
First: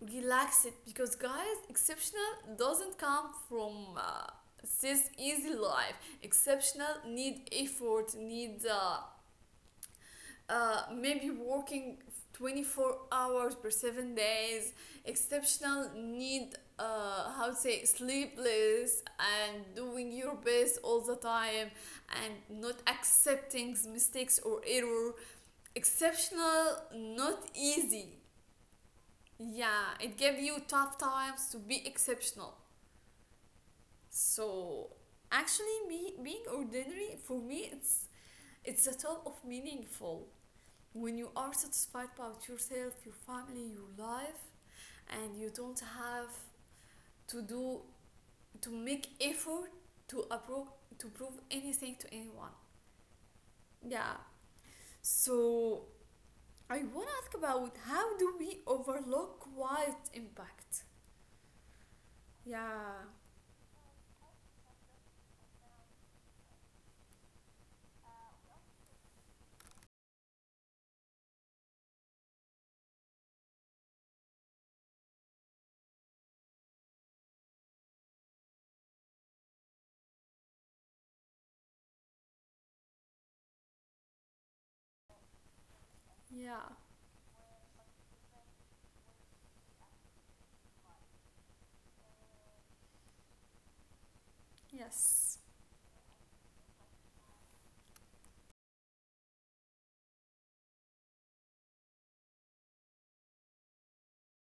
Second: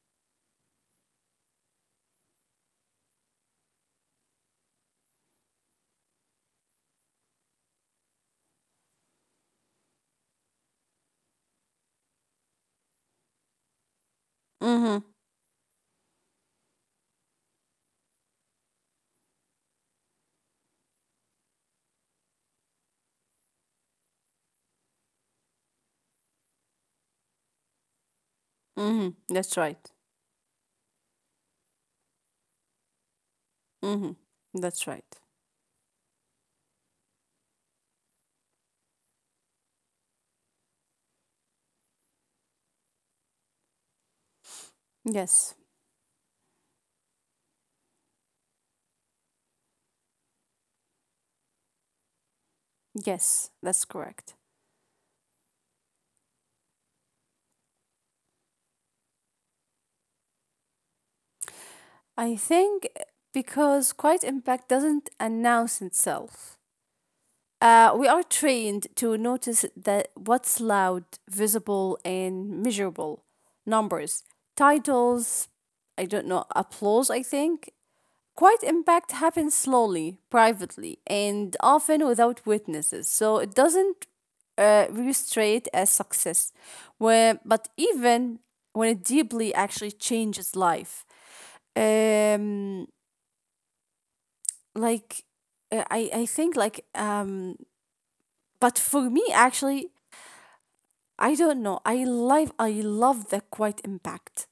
A: relax it, because guys, exceptional doesn't come from this easy life. Exceptional need effort, need maybe working 24 hours per 7 days.
B: mhm,
A: Exceptional need how to say, sleepless and doing your best all the time and not accepting mistakes or error. Exceptional not easy.
B: mhm, that's right.
A: Yeah, it gives you tough times to be exceptional.
B: Hmm. That's
A: So
B: right.
A: actually, me being ordinary, for me, it's a top of meaningful. When you are satisfied about yourself, your family, your life, and you
B: Yes,
A: don't have to do, to make effort, to approve, to prove anything to anyone.
B: yes, that's
A: Yeah.
B: correct.
A: So I wanna ask about, how do we overlook quiet impact?
B: I think
A: Yeah.
B: because quiet impact doesn't announce itself. We are trained to notice that what's loud, visible, and measurable. Numbers, titles, I don't know, applause, I think. Quiet impact happens slowly, privately, and often without witnesses. So it doesn't registrate as success.
A: Yeah.
B: Where, but even when it deeply actually changes life, um, like
A: Yes.
B: I think like but for me actually I don't know. I love the quiet impact.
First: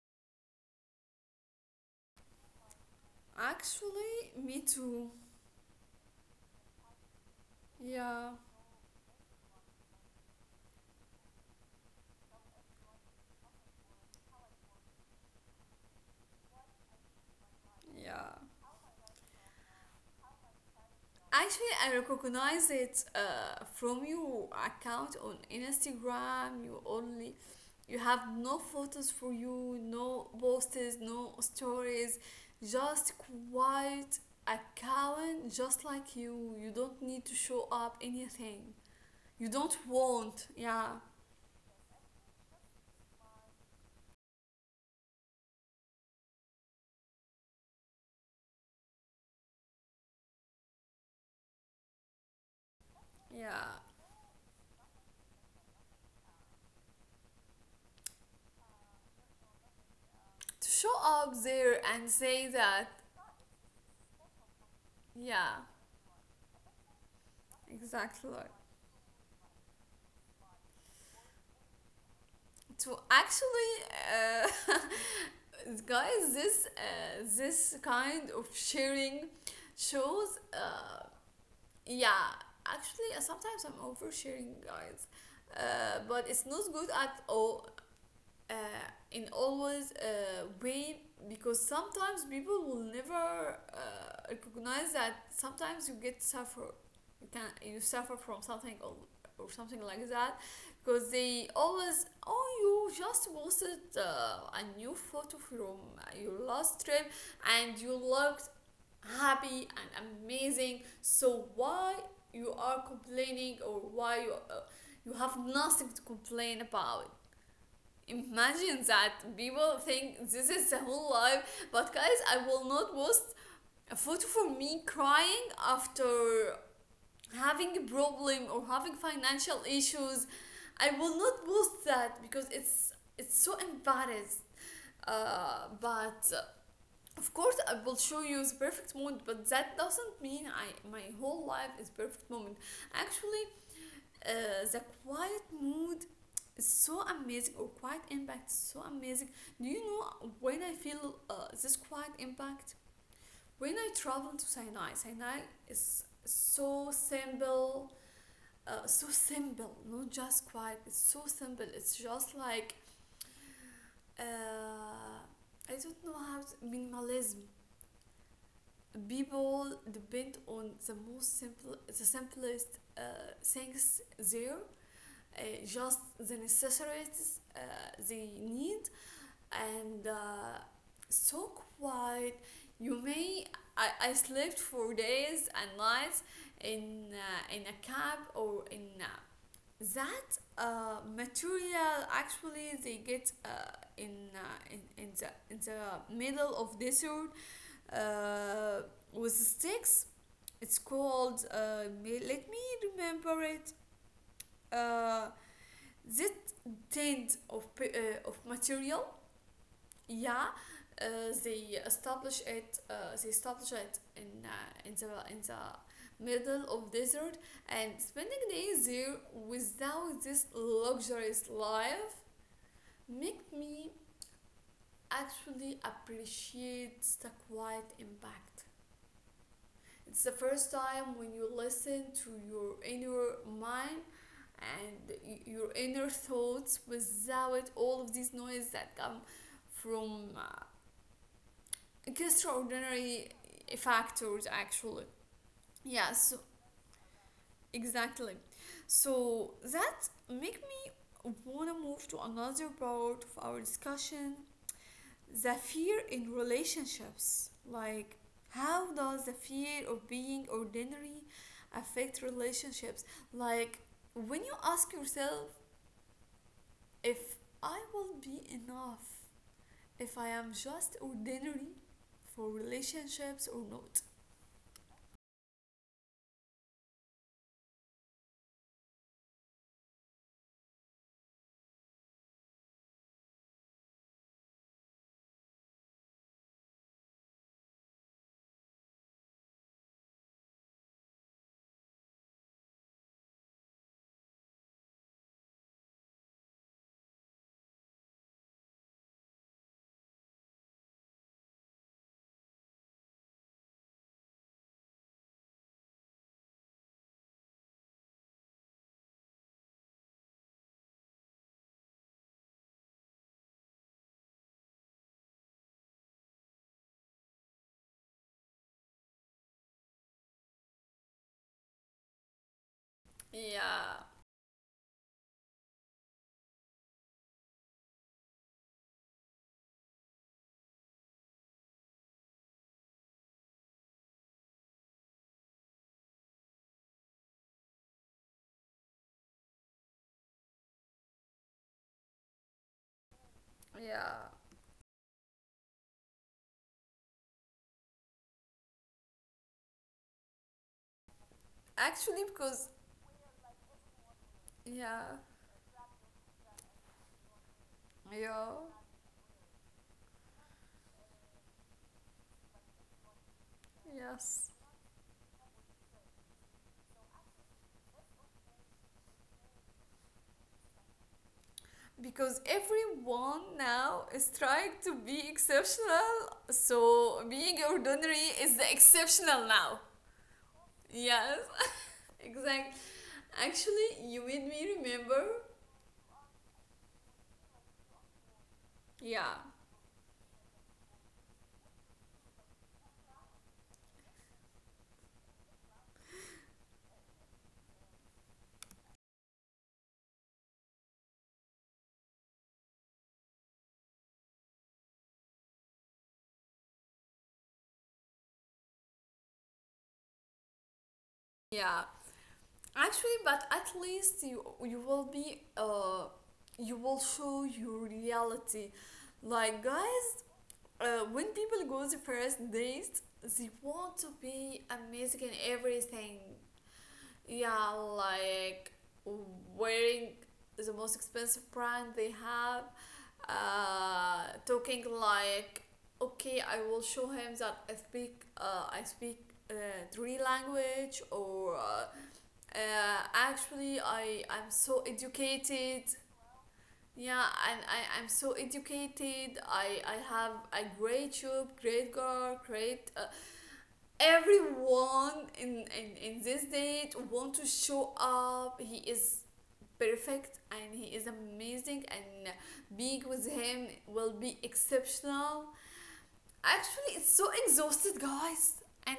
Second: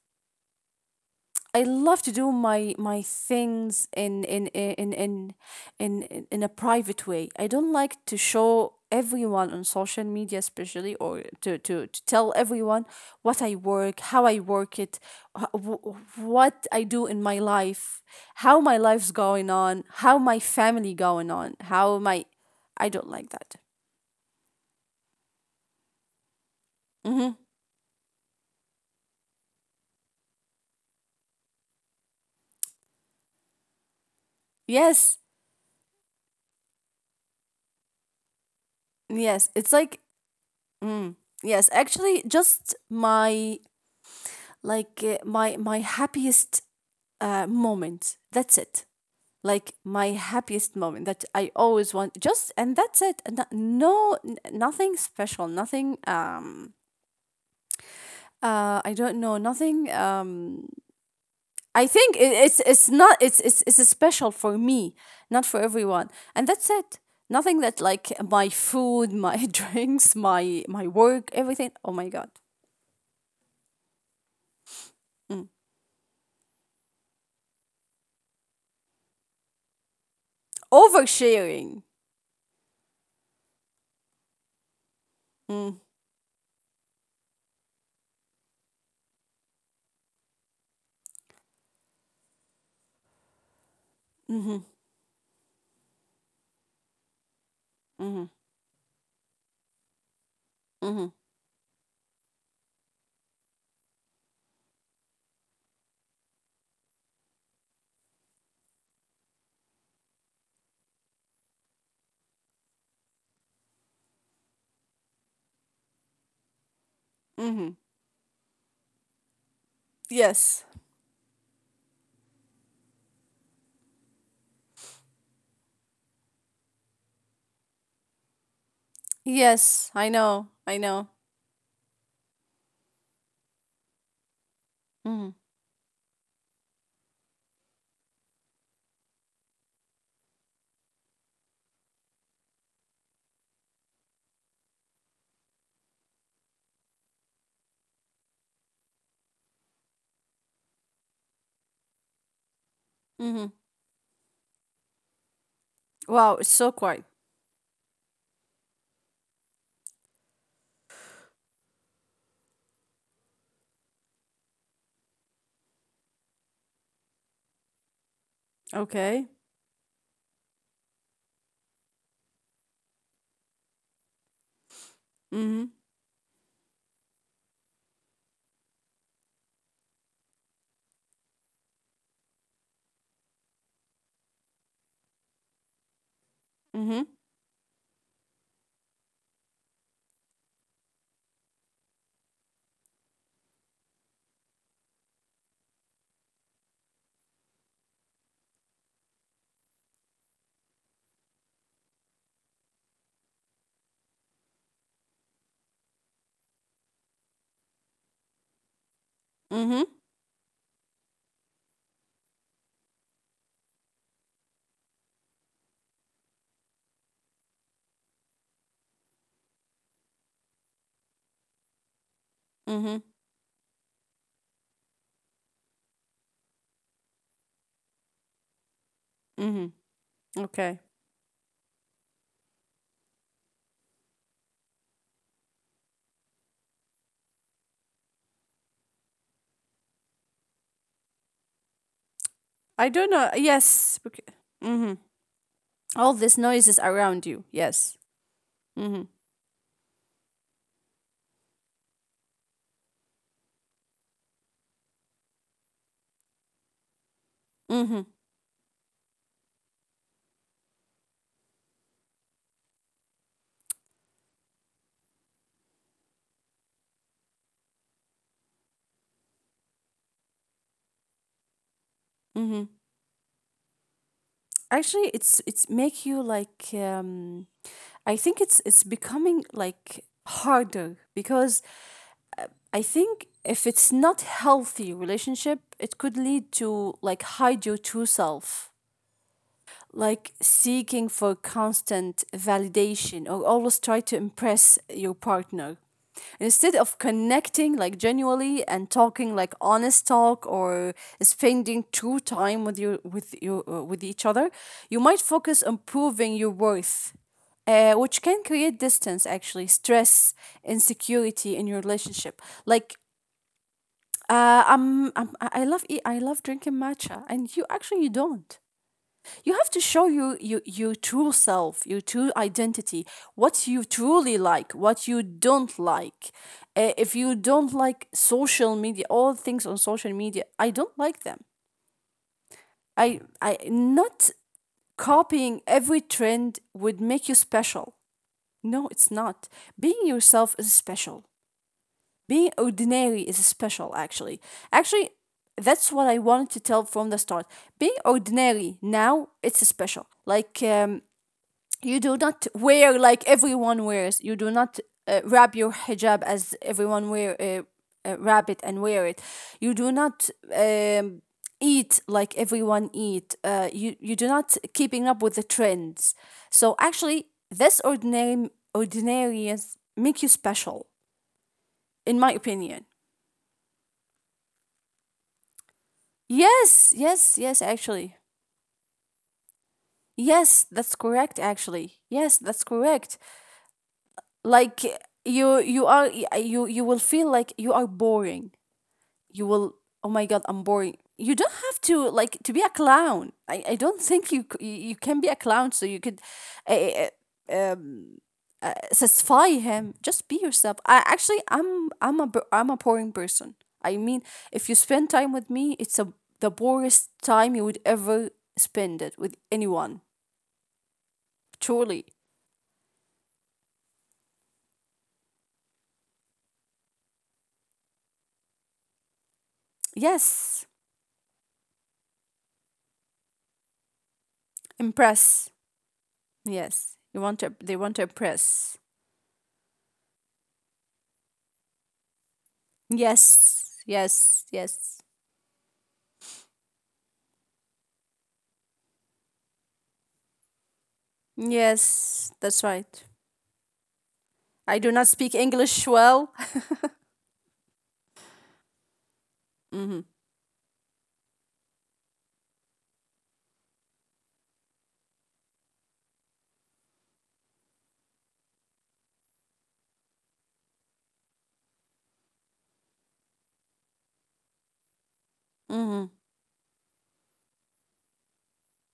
B: I love to do my my things in
A: Actually,
B: in
A: me
B: in in
A: too.
B: in in, in a private way. I don't like to
A: Yeah,
B: show everyone on social media, especially, or to, to tell everyone what I work, how I work it, wh- wh- what I do in my life,
A: yeah.
B: how my life's going on, how my family going on,
A: Actually, I
B: how my,
A: recognize
B: I
A: it
B: don't like that.
A: from your account on Instagram. You
B: Hmm.
A: only, you have no photos for you, no posts, no stories, just quiet
B: Yes,
A: account, just like you. You don't need to show up anything.
B: yes,
A: You
B: it's
A: don't
B: like,
A: want, yeah,
B: yes, actually, just my, like my my happiest moment. That's it. Like my happiest moment that I always want. Just and that's it. No,
A: yeah,
B: no, n- nothing special. Nothing. I don't know. Nothing.
A: to show up there
B: I
A: and
B: think it,
A: say that.
B: it's not it's it's special for me, not for
A: Yeah,
B: everyone, and that's it. Nothing that like
A: exactly.
B: my food, my drinks, my work, everything. Oh my god.
A: To actually, uh,
B: Mm.
A: guys, this kind of sharing shows,
B: Oversharing.
A: yeah, actually, sometimes I'm oversharing, guys,
B: Mm-hmm.
A: but it's not good at all uh, in always way, because sometimes people will never
B: Mhm.
A: recognize that sometimes you get suffer, you can, you suffer
B: Mhm.
A: from something, or something like that, because
B: Mhm.
A: they always, oh, you just posted a new photo from your last trip and you looked happy and amazing, so why you are complaining or why you, you have nothing to complain about?
B: Mhm.
A: Imagine that people think this
B: Yes.
A: is the whole life, but guys, I will not post a photo for me crying after having a problem or having financial
B: Yes. I
A: issues.
B: know. I
A: I
B: know.
A: will not post that because it's so embarrassed.
B: Mhm.
A: But of course, I will show you the perfect moment, but that doesn't mean I, my whole life is perfect moment. Actually, the quiet mood is so amazing, or quiet impact is so amazing. Do you know when I feel this quiet impact?
B: Mhm.
A: When I travel to Sinai. Sinai is
B: Wow. It's so
A: so
B: quiet.
A: simple, so simple, not just quiet, it's so simple, it's just like, uh, I don't know how to, minimalism.
B: Okay.
A: People depend on the most simple, the simplest things there,
B: Mhm.
A: just the necessities they need, and so quiet. You may, I slept for days and nights
B: Mhm.
A: in a cab, or in that material actually they get in the middle of desert, uh, with sticks. It's called let me remember it, uh, this kind of p- of material,
B: Mhm.
A: yeah, uh, they establish it. They establish it in the middle of desert and spending days there without this luxurious life,
B: Mhm.
A: make me actually appreciate the quiet impact.
B: Mhm.
A: It's the first
B: Okay.
A: time when you listen to your inner mind and your inner thoughts without all of these noise that come from
B: I don't know.
A: extraordinary
B: Yes. Okay.
A: factors
B: Mhm.
A: actually. Yeah,
B: All
A: so
B: these noises around you. Yes.
A: exactly.
B: Mhm.
A: So that make me want to move to another part of our discussion, the fear in relationships.
B: Mhm.
A: Like, how does the fear of being ordinary affect relationships? Like, when you ask yourself, if I will be enough, if I am just ordinary for
B: Mhm.
A: relationships or not.
B: Actually, it's make you like I think it's becoming like harder because I think if it's not healthy relationship, it could lead to like hide your true self, like seeking for constant validation or always try to impress your partner. Instead of connecting like genuinely and talking like honest talk or spending true time with your with each other, you might focus on proving your worth, which can create distance, actually stress, insecurity in your relationship. Like I love eat, I love drinking matcha, and you actually you don't. You have to show you, you your true self, your true identity, what you
A: Yeah,
B: truly like, what you don't like. If you don't like social media, all things on social media, I don't like them. I not Copying every trend would make you special. No, it's not. Being yourself is special. Being ordinary is special,
A: yeah.
B: actually. Actually, that's what I wanted to tell from the start. Being ordinary now, it's special. Like, you do
A: Actually,
B: not
A: because,
B: wear like everyone wears. You do not
A: yeah,
B: wrap your hijab as everyone wear wrap
A: yeah,
B: it and wear it. You do not um, eat like everyone eat. You you do
A: yes.
B: not keeping up with the trends. So actually, this ordinary ordinariness make you special, in my
A: Because
B: opinion.
A: everyone now is trying to be exceptional,
B: Yes,
A: so
B: yes,
A: being
B: yes, actually.
A: ordinary is the exceptional now.
B: Yes, that's
A: Yes,
B: correct actually. Yes, that's
A: exactly.
B: correct.
A: Actually, you made me
B: Like
A: remember.
B: you will feel like you are boring.
A: Yeah,
B: You will, oh my god, I'm boring. You don't have to like to be a clown. I don't think you c- you can be a clown so you could uh, satisfy him. Just be yourself. I actually I'm a am a boring person. I mean, if you spend time with me, it's a the boringest time you would ever spend it with anyone.
A: yeah.
B: Truly,
A: Actually, but at least you, you will be uh, you will show your reality. Like guys,
B: yes.
A: when people go the first date, they want to be amazing in
B: Impress.
A: everything.
B: Yes, you want to.
A: Yeah,
B: They want to
A: like
B: impress.
A: wearing the most expensive brand they have,
B: Yes, yes,
A: talking
B: yes,
A: like, okay, I will show him that I speak three language, or.
B: yes. That's right.
A: Actually, I I'm so
B: I do not speak
A: educated.
B: English well.
A: Yeah, and I I'm so educated. I
B: Mm-hmm.
A: have a great job, great girl, great. Everyone in this date want to show up. He is perfect and he is amazing, and being with him will be exceptional.
B: Mm-hmm.
A: Actually, it's so exhausted, guys. And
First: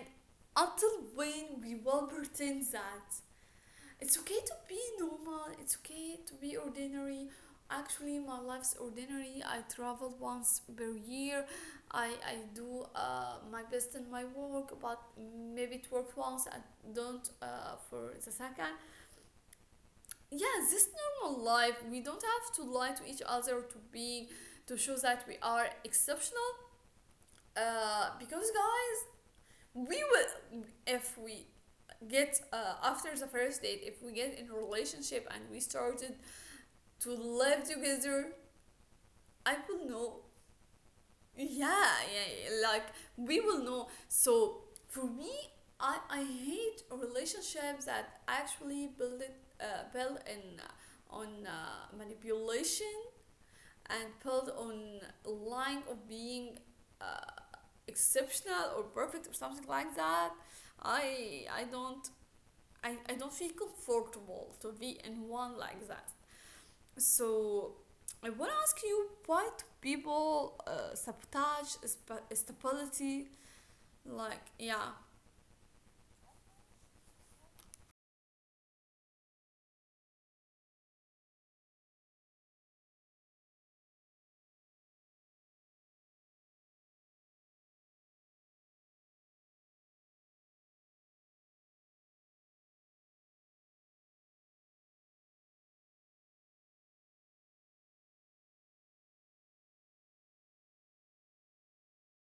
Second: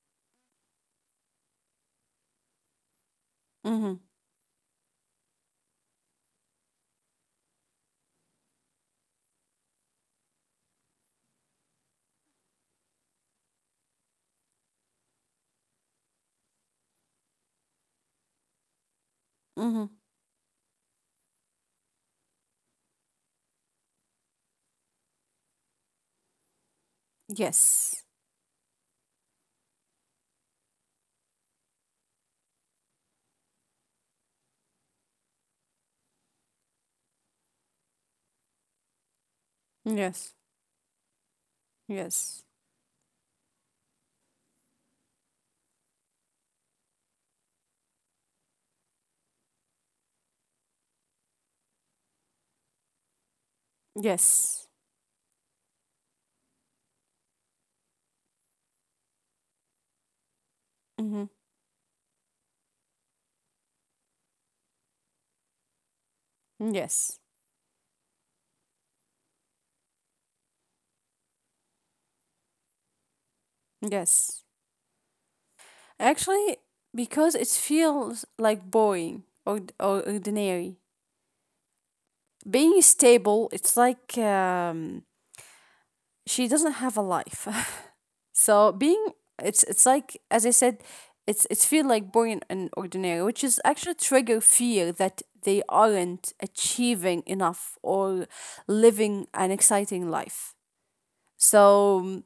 A: until when we will pretend that?
B: Mm-hmm.
A: It's okay to be normal. It's okay to be ordinary. Actually, my life's ordinary. I travel once per year. I do my best in my work, but maybe it worked once and don't for the second.
B: Mm-hmm.
A: Yeah, this normal life. We don't have to lie to each other to be to show that we are exceptional.
B: Yes.
A: Because guys, we will, if we get after the first date, if we get in a relationship and we started to live together, I will know.
B: Yes.
A: Yeah, yeah,
B: Yes.
A: yeah, like, we will know. So for me, I hate relationships that actually build in on manipulation and build
B: Yes.
A: on lying of being uh, exceptional or perfect or something like that.
B: Mm-hmm.
A: I i don't I, I don't feel comfortable to be in one like that.
B: Yes,
A: So I want to ask you, why do people sabotage sp- stability? Like,
B: yes.
A: yeah,
B: Actually, because it feels like boring or ordinary. Being stable, it's like she doesn't have a life. So being, it's like as I said, it's feel like boring and ordinary, which is actually trigger fear that they aren't achieving enough or living an exciting life. So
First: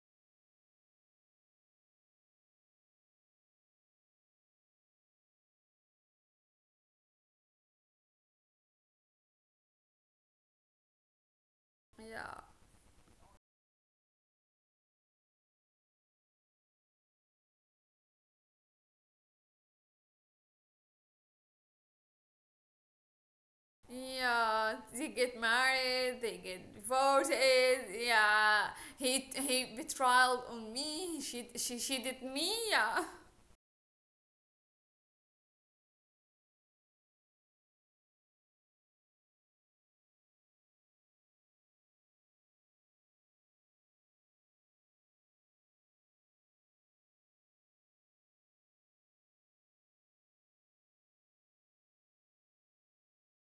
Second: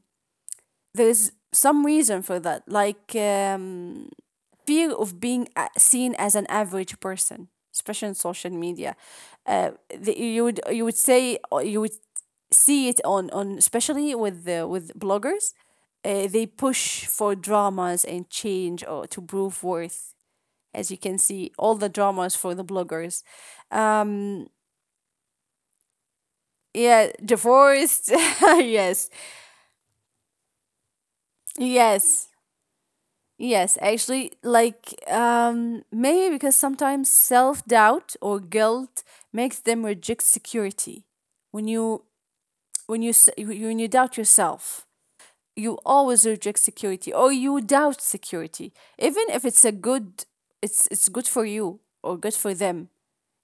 B: there's some reason for that, like. Fear of being a- seen as an average person, especially on social media. The, you would say or you would
A: yeah,
B: see it on especially with the, with bloggers. They push for dramas and change or to prove worth. As you can see, all the dramas for the bloggers. Um,
A: yeah. They get married, they get
B: yeah,
A: divorced.
B: divorced.
A: Yeah,
B: Yes,
A: he betrayal on me. She did
B: yes.
A: me. Yeah,
B: Yes, actually, like maybe because sometimes self doubt or guilt makes them reject security. When you doubt yourself, you always reject security, or you doubt security, even if it's a good, it's good for you or good for them.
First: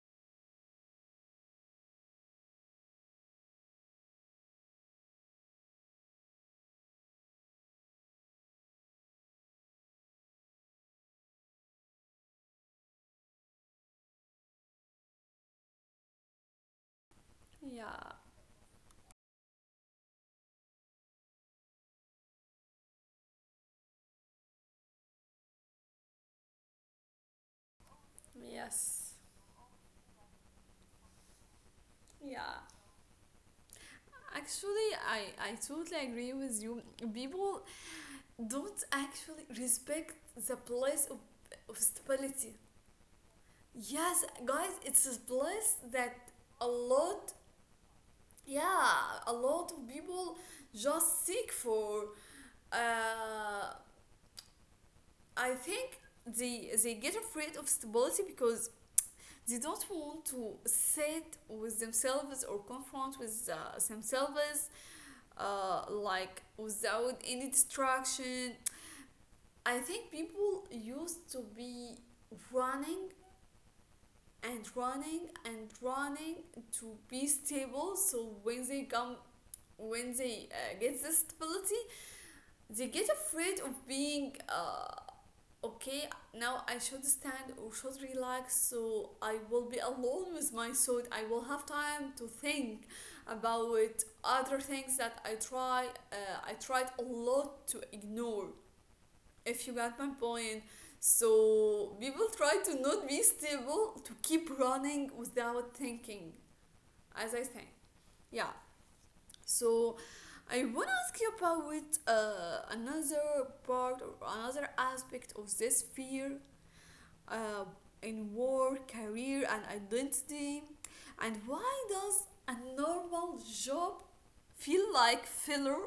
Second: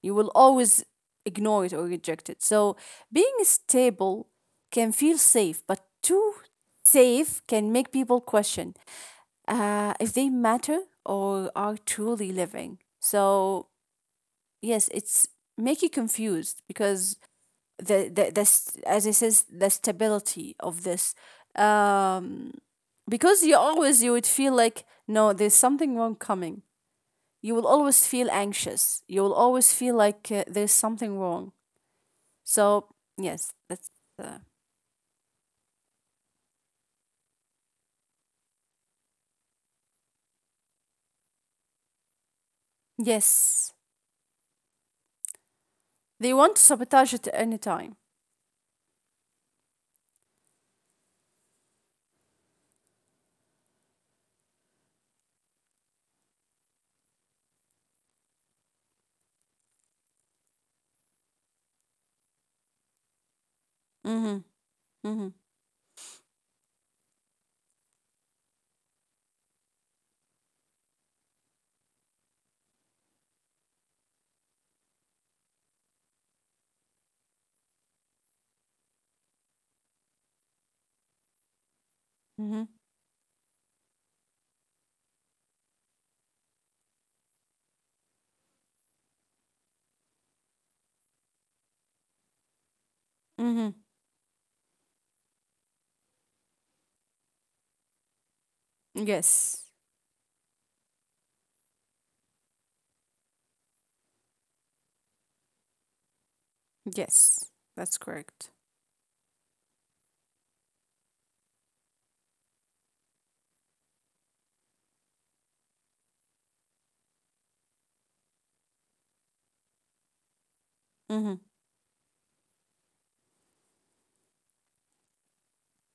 B: You will always ignore it or reject it. So being stable can feel safe, but too safe can make people question if they matter or are truly living. So yes, it's make you confused because
A: yeah,
B: as I says the stability of this. Um, because you always you would feel like no there's something wrong coming, you will always feel anxious,
A: yes,
B: you will always feel like there's something wrong.
A: yeah.
B: So yes, that's uh,
A: Actually, I totally agree with you. People don't actually respect the place of stability.
B: yes,
A: Yes, guys, it's a place that
B: they want to
A: a
B: sabotage it
A: lot,
B: at any time.
A: yeah, a lot of people just seek for. Uh, I think they get afraid of stability because they don't want to sit with themselves or confront with
B: Mm-hmm.
A: themselves,
B: Mm-hmm.
A: like without any distraction. I think people used to be running and running and running to be stable, so when they come, when they get this stability,
B: Mm-hmm.
A: they get afraid of being, okay, now I should stand or should relax, so I will be alone with my thought, I will have time to think
B: Mm-hmm.
A: about other things that I try, I tried a lot to ignore,
B: Yes.
A: if you got my point. So people try to not be stable, to keep running without thinking,
B: Yes,
A: as I say.
B: that's correct.
A: Yeah. So I want to ask you about another part or another aspect of this fear uh, in work, career, and identity.
B: Mm-hmm.
A: And why does a normal job feel like filler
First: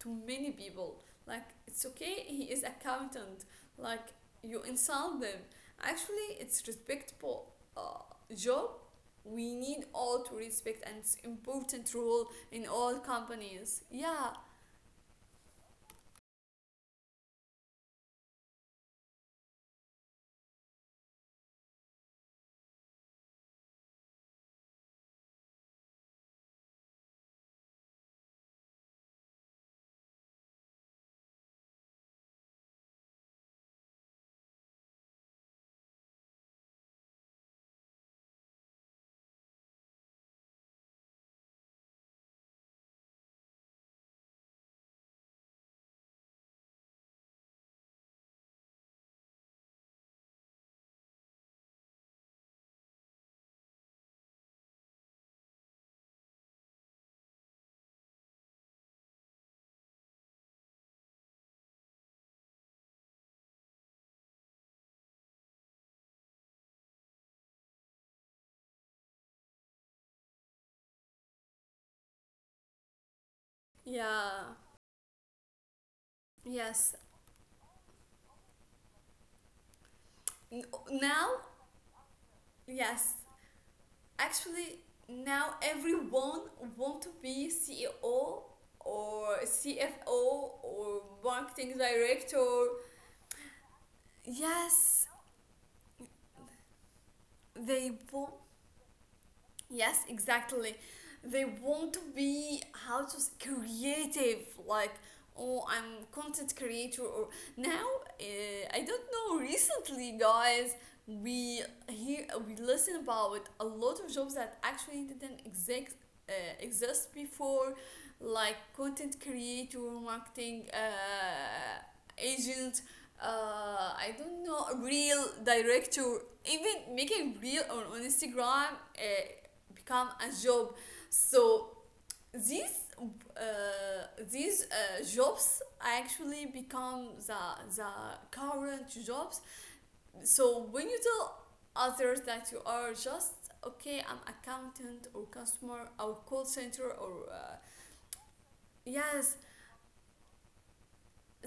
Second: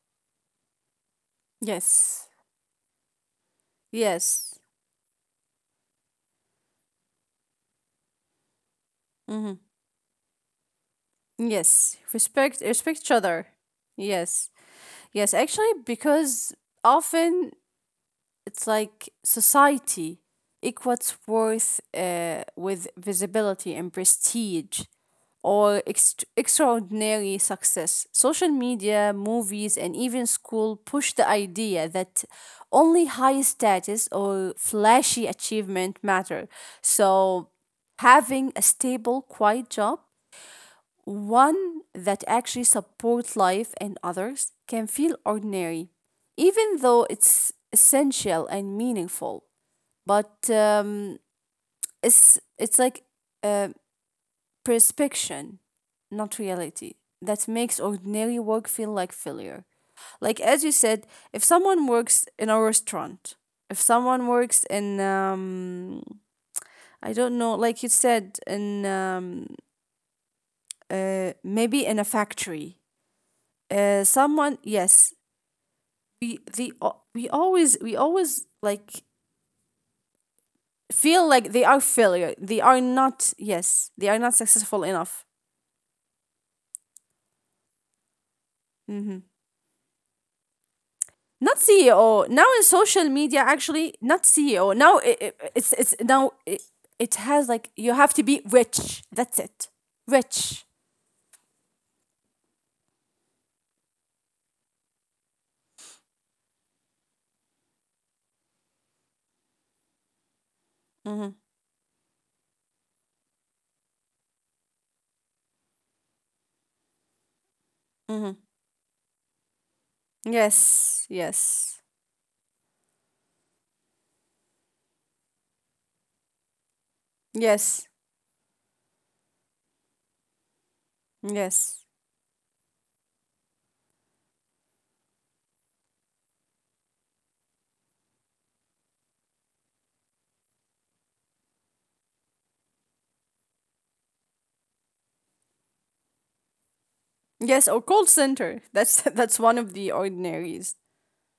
A: to many people? Like, it's okay,
B: Yes.
A: he is accountant. Like,
B: Yes.
A: you insult them. Actually, it's respectable job. We
B: Mm-hmm.
A: need all to respect, and it's important
B: Yes.
A: role in
B: Respect,
A: all
B: respect each other.
A: companies. Yeah,
B: Yes. Yes, actually because often it's like society equates worth with visibility and prestige or ext- extraordinary success. Social media, movies, and even school push the idea that only high status or flashy achievement matter. So, having a stable, quiet job, one that actually supports life and others, can feel ordinary, even though it's essential and meaningful. But it's like uh, prescription, not reality. That makes ordinary work feel like failure. Like as you said, if someone works in a restaurant, if someone works in I don't know, like you said, in maybe in a factory,
A: yeah,
B: someone, yes,
A: yes.
B: we always like
A: N- Now,
B: feel like they are failure, they are
A: yes.
B: not, yes, they are not
A: Actually,
B: successful enough.
A: now everyone want to be CEO
B: Hmm.
A: or CFO or
B: Not
A: marketing
B: CEO now
A: director.
B: in social media, actually not CEO now,
A: Yes,
B: I it's now it has like
A: they
B: you have to
A: want.
B: be rich, that's it.
A: Yes,
B: Rich.
A: exactly. They want to be creative, like oh, I'm content creator. Or now, uh, I don't know. Recently, guys,
B: Hmm.
A: we hear we listen about a lot of jobs that actually didn't exist uh, exist before,
B: Hmm.
A: like content creator, marketing
B: Yes, yes,
A: agent. I don't know, real director, even making real on,
B: yes,
A: on Instagram. Become a job. So
B: yes,
A: these jobs actually become the current jobs. So when you tell others that you are just okay, I'm accountant or customer or call center or
B: yes, or call center, that's
A: yes,
B: that's one of the ordinaries.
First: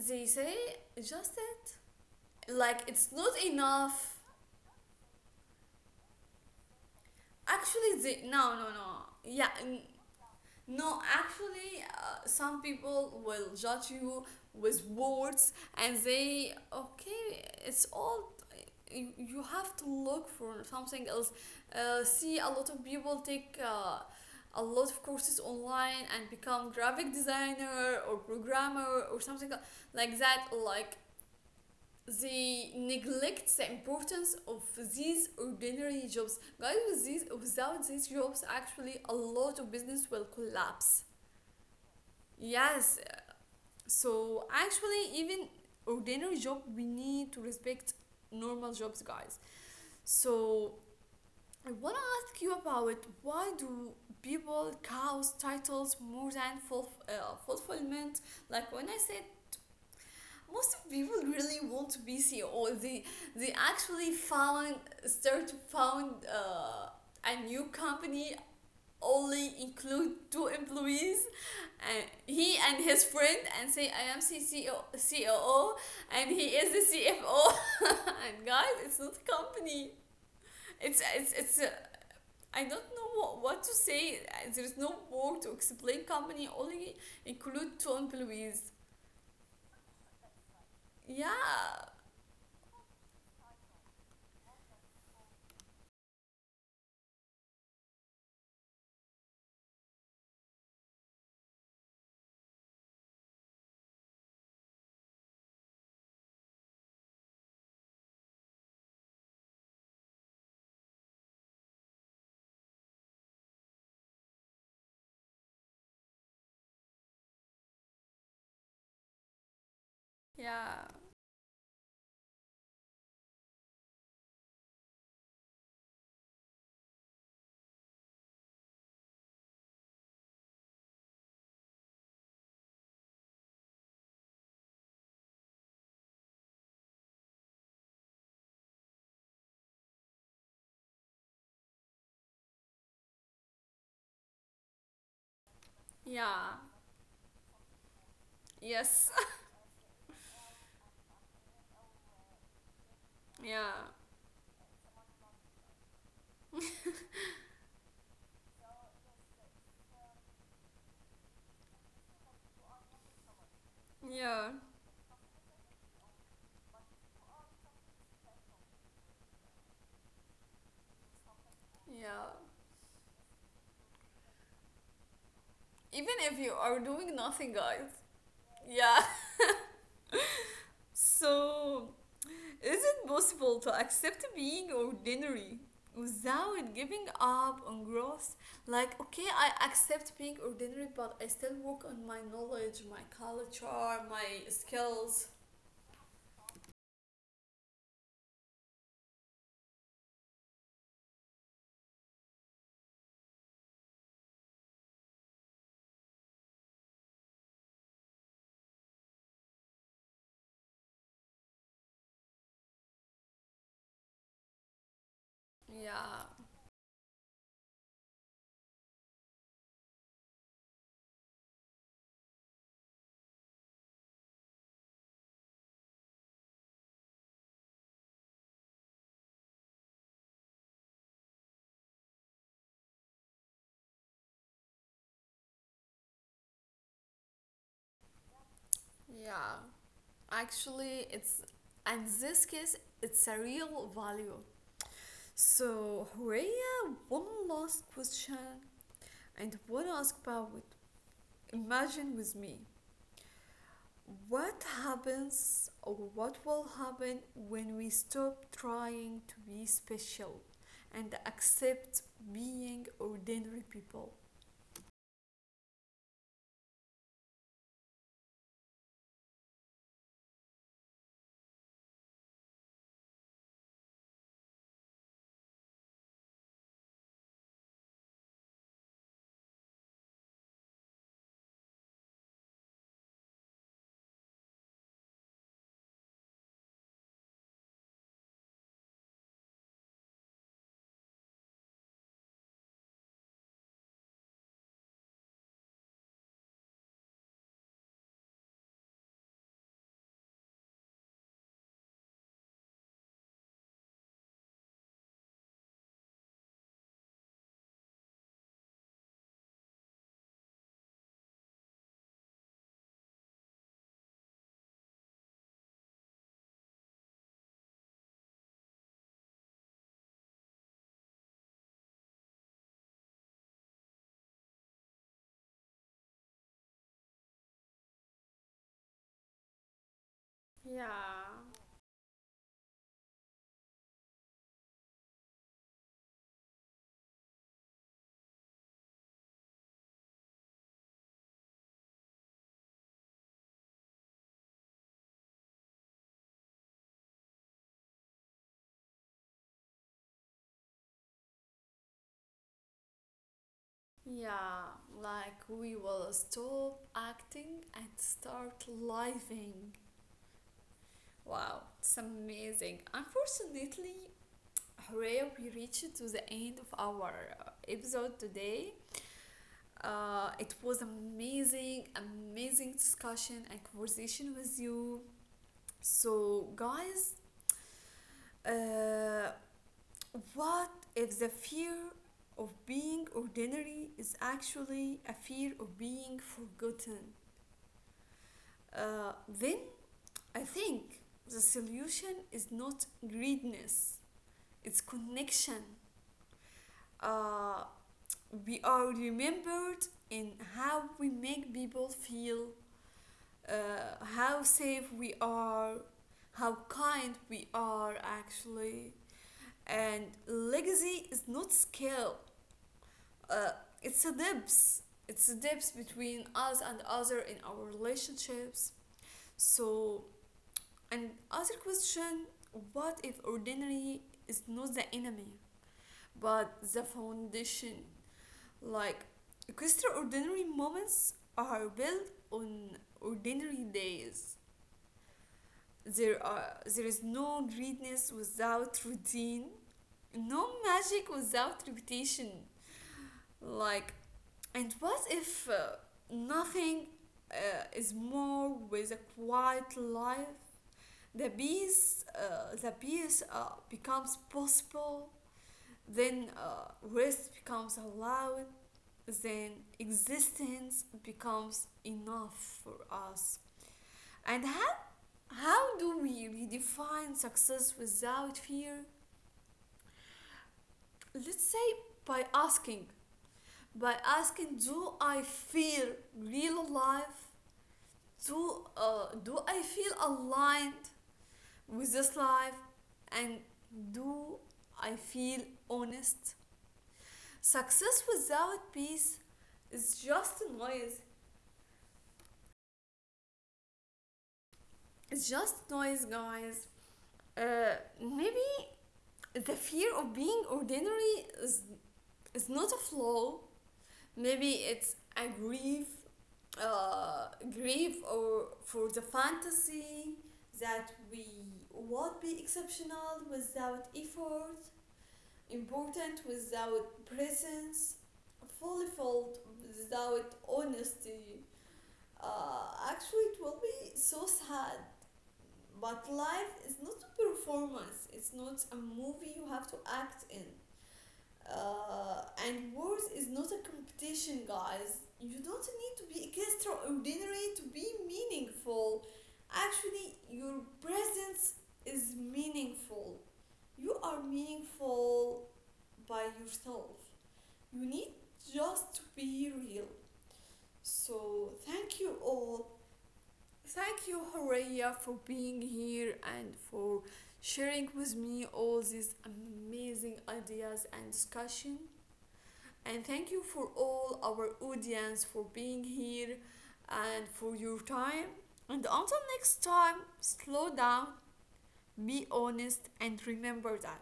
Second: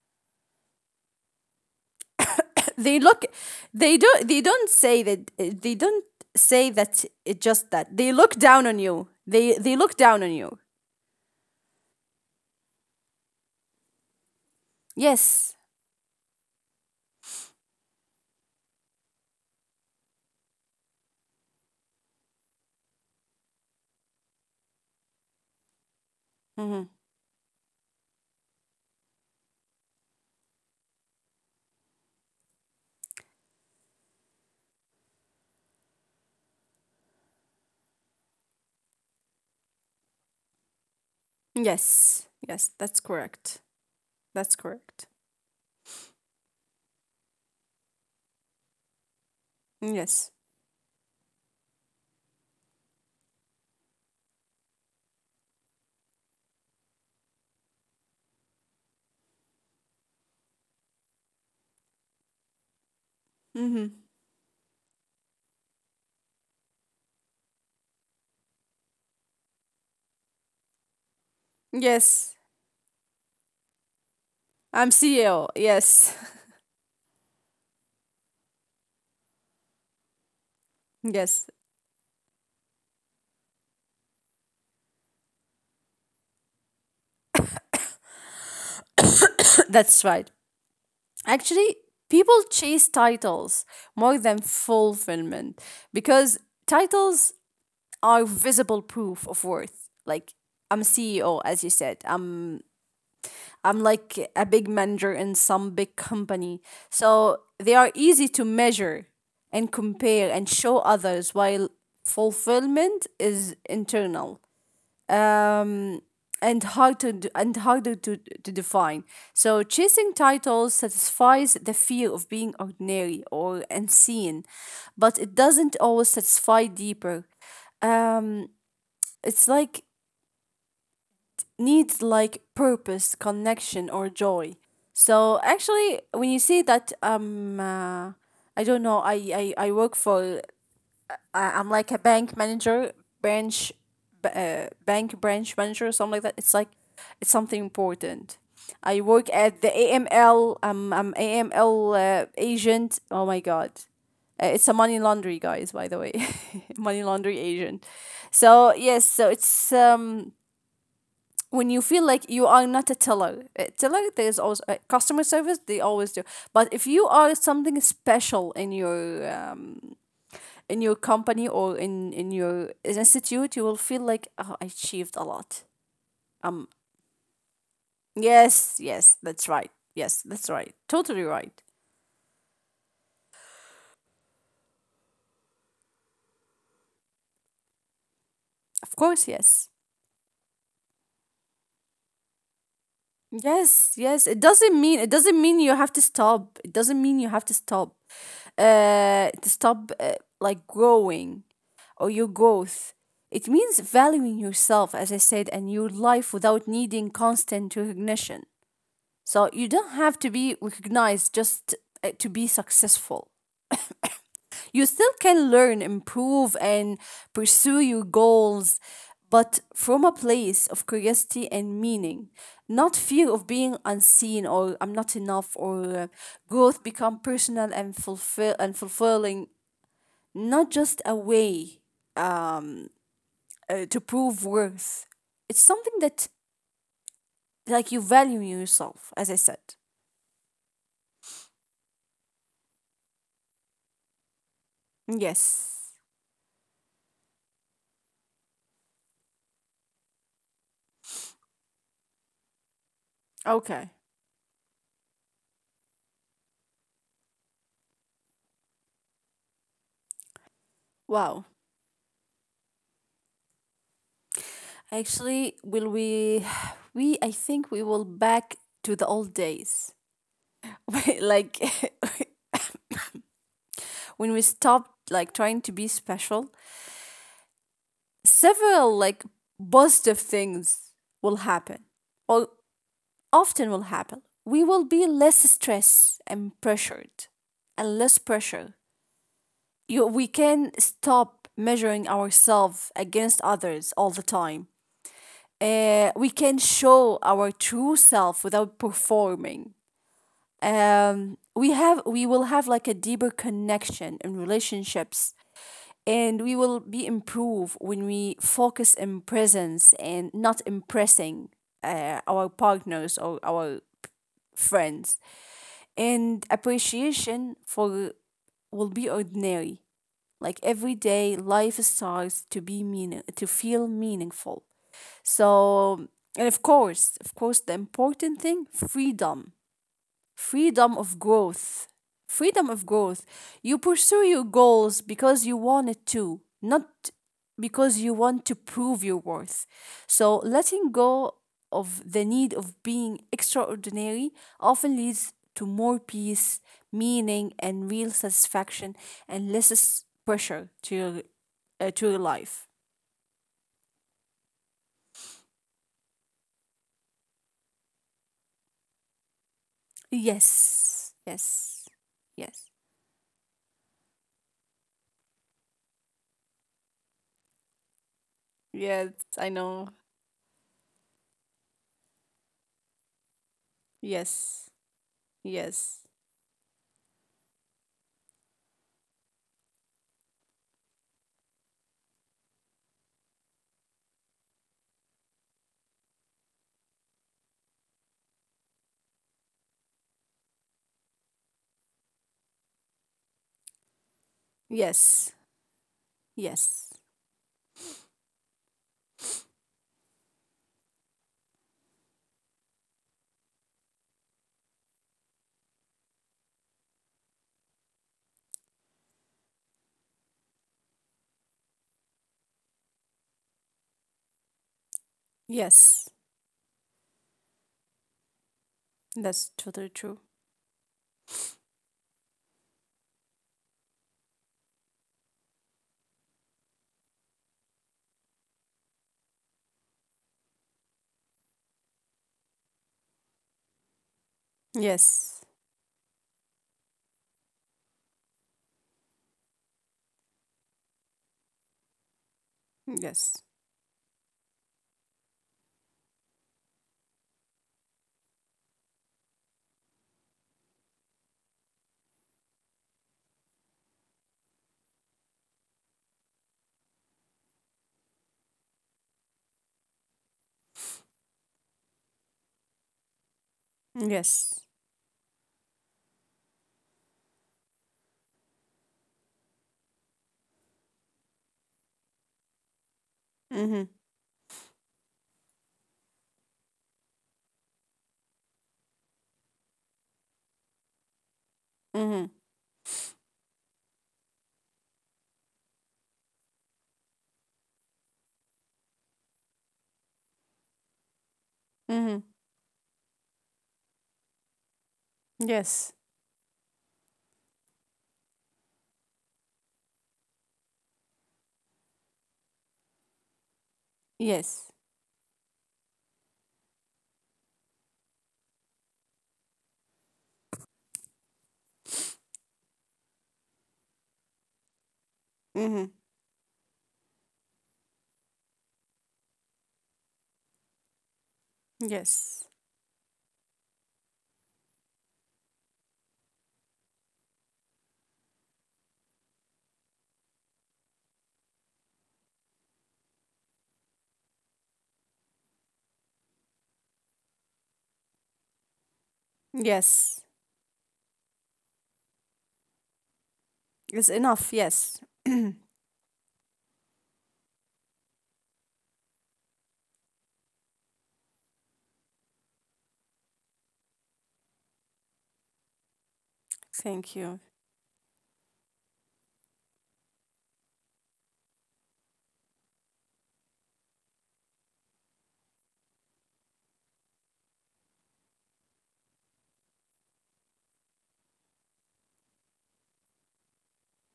A: they say just it, like
B: They
A: it's
B: look,
A: not
B: they do,
A: enough.
B: they don't say that, they don't say that, it just that
A: Actually
B: they
A: they
B: look
A: no
B: down
A: no
B: on
A: no
B: you, they
A: yeah
B: they look down on you.
A: No, actually, some people will judge you with
B: Yes.
A: words and say, okay, it's all. You have to look for something else. See, a lot of people take a lot of courses online and become
B: Hmm.
A: graphic designer or programmer or something like that. Like they neglect the importance of these ordinary jobs. Guys, with these, without these jobs, actually, a lot of business will collapse.
B: Yes, yes, that's
A: Yes.
B: correct, that's
A: So
B: correct.
A: actually, even ordinary job, we need to respect normal jobs, guys.
B: Yes.
A: So I wanna ask you about why do people cows titles more than fulfillment? Like when I said. Most of people really want to be CEO. They
B: Hmm.
A: actually found start to found a new company only include two employees, and
B: Yes,
A: he and his friend and say I am C C
B: I'm
A: O C O
B: CEO,
A: O
B: yes.
A: and he is the CFO and guys it's not a company. It's it's
B: Yes.
A: it's a, I don't know what to say. There is no word to explain company only include two employees.
B: That's right.
A: yeah
B: Actually, people chase titles more than fulfillment because titles are visible proof of worth, like I'm CEO, as you said, I'm like a big manager in some big company. So they are easy to measure and compare and show others, while fulfillment is internal. Um and harder to define. So chasing titles
A: yeah
B: satisfies the fear of being ordinary or unseen, but it doesn't always satisfy deeper. Um, it's like needs like purpose, connection, or joy. So actually, when you say that, I don't know, I work for, I'm like a bank manager, branch, bank branch manager, or something like that. It's like,
A: yeah
B: it's something important. I
A: yes
B: work at the AML, I'm A AML agent. Oh my God.
A: yeah
B: It's a money laundry, guys, by the way. Money laundry agent. So, yes, so it's, when you feel like you are not a teller, a teller, there's always
A: yeah
B: customer service they always do. But if you are something special in your company or in
A: yeah
B: your institute, you will feel like, oh, I achieved a lot.
A: even if you are doing nothing, guys.
B: Yes,
A: Yeah.
B: yes, that's right. Yes, that's right. Totally right.
A: So, is it possible to accept being ordinary without giving up on growth?
B: Of
A: Like,
B: course,
A: okay, I
B: yes.
A: accept being ordinary, but I still work on my knowledge, my
B: Yes,
A: culture,
B: yes. It
A: my
B: doesn't mean it
A: skills.
B: doesn't mean you have to stop. It doesn't mean you have to stop. To stop like growing or your growth. It means valuing yourself, as I said, and your life without needing constant recognition. So you don't have to be recognized just to be successful, you still can learn,
A: Yeah,
B: improve, and pursue your goals, but from a place of curiosity and meaning, not fear of being unseen or I'm not enough or growth become personal and fulfilling, not just a way um, to prove worth. It's something that, like, you value yourself, as I said.
A: yeah. Actually, it's in this case, it's a real value.
B: Yes.
A: So, Horea, one last question, and want to ask about imagine with me
B: Okay.
A: what happens or what will happen when we stop trying to be special and
B: Wow.
A: accept being ordinary people.
B: Actually, will we we, I think we will back to the old days. Like when we stopped like trying to be special, several like positive things will happen. Or often will happen. We will be less stressed and pressured and less pressure. You, we can stop measuring ourselves against others all the time. We can show our true self without performing. We will have like a deeper connection in relationships, and we will be improved when we focus in presence and not impressing our partners or our friends, and appreciation for will be ordinary, like every day life starts to be meaning to feel meaningful. So, and of course, of course, the important thing, freedom, freedom of
A: Yeah.
B: growth. Freedom of growth. You pursue your goals because you want it to, not because you want to prove your worth. So, letting go of the need of being extraordinary often leads to more peace, meaning, and real satisfaction, and pressure to your life.
A: Yeah, like we will stop acting and start living.
B: Yes,
A: Wow,
B: yes,
A: it's
B: yes,
A: amazing. Unfortunately, hooray, we reached to the end of our episode today.
B: yes, I know.
A: It was amazing, amazing discussion and conversation
B: Yes,
A: with you.
B: yes,
A: So, guys, uh, what if the fear of being ordinary is actually a fear of being forgotten? Then I think the solution is not greediness, it's
B: yes.
A: connection.
B: Yes.
A: Uh, we are remembered in how we make people feel, how safe we are, how kind we are actually. And legacy is not skill. Uh, it's a depth. It's a depth
B: Yes.
A: between us and other in our relationships.
B: That's totally
A: So,
B: true.
A: and other question: what if ordinary is not the enemy, but the foundation? Like extraordinary moments are built on ordinary days.
B: Yes.
A: There is no greatness without routine, no magic without repetition.
B: Yes.
A: Like, and what if nothing is more with a quiet life? The peace becomes possible. Then rest becomes allowed. Then existence becomes enough for us. And
B: Yes.
A: how do we redefine success without fear? Let's say by asking
B: Mhm.
A: by asking, do I feel real alive, do I feel aligned with this
B: Mhm.
A: life, and do I feel honest? Success without peace is just noise.
B: Mhm.
A: It's just
B: Yes.
A: noise, guys. uh, Maybe the fear of being ordinary is not a flaw. Maybe
B: Yes.
A: it's a grief, uh, grief or for the fantasy that we would be exceptional without effort,
B: Mhm.
A: important without presence, fulfilled without honesty.
B: Yes.
A: Actually, it will be so sad. But life is not a performance. It's not a movie you have to act in. Uh, and worth is not a competition, guys. You don't need to be extraordinary to be meaningful.
B: Yes.
A: Actually, your presence is meaningful.
B: It's
A: You are
B: enough. Yes.
A: meaningful by yourself. You need just to be real. So, thank you all. Thank you, Horeya, for being here and
B: Thank
A: for
B: you.
A: sharing with me all these amazing ideas and discussion. And thank you for all our audience for being here and for your time. And until next time, slow down, be honest, and remember that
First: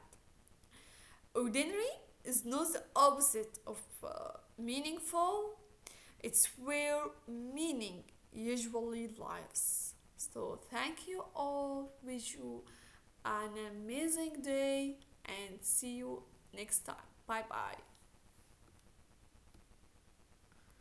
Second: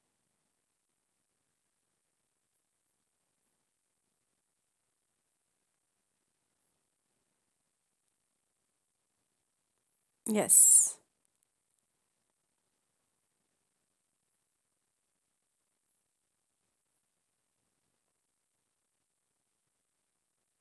A: ordinary is not the opposite of meaningful, it's where meaning usually lies. So,
B: Yes.
A: thank you all. Wish you an amazing day and see you next time. Bye bye.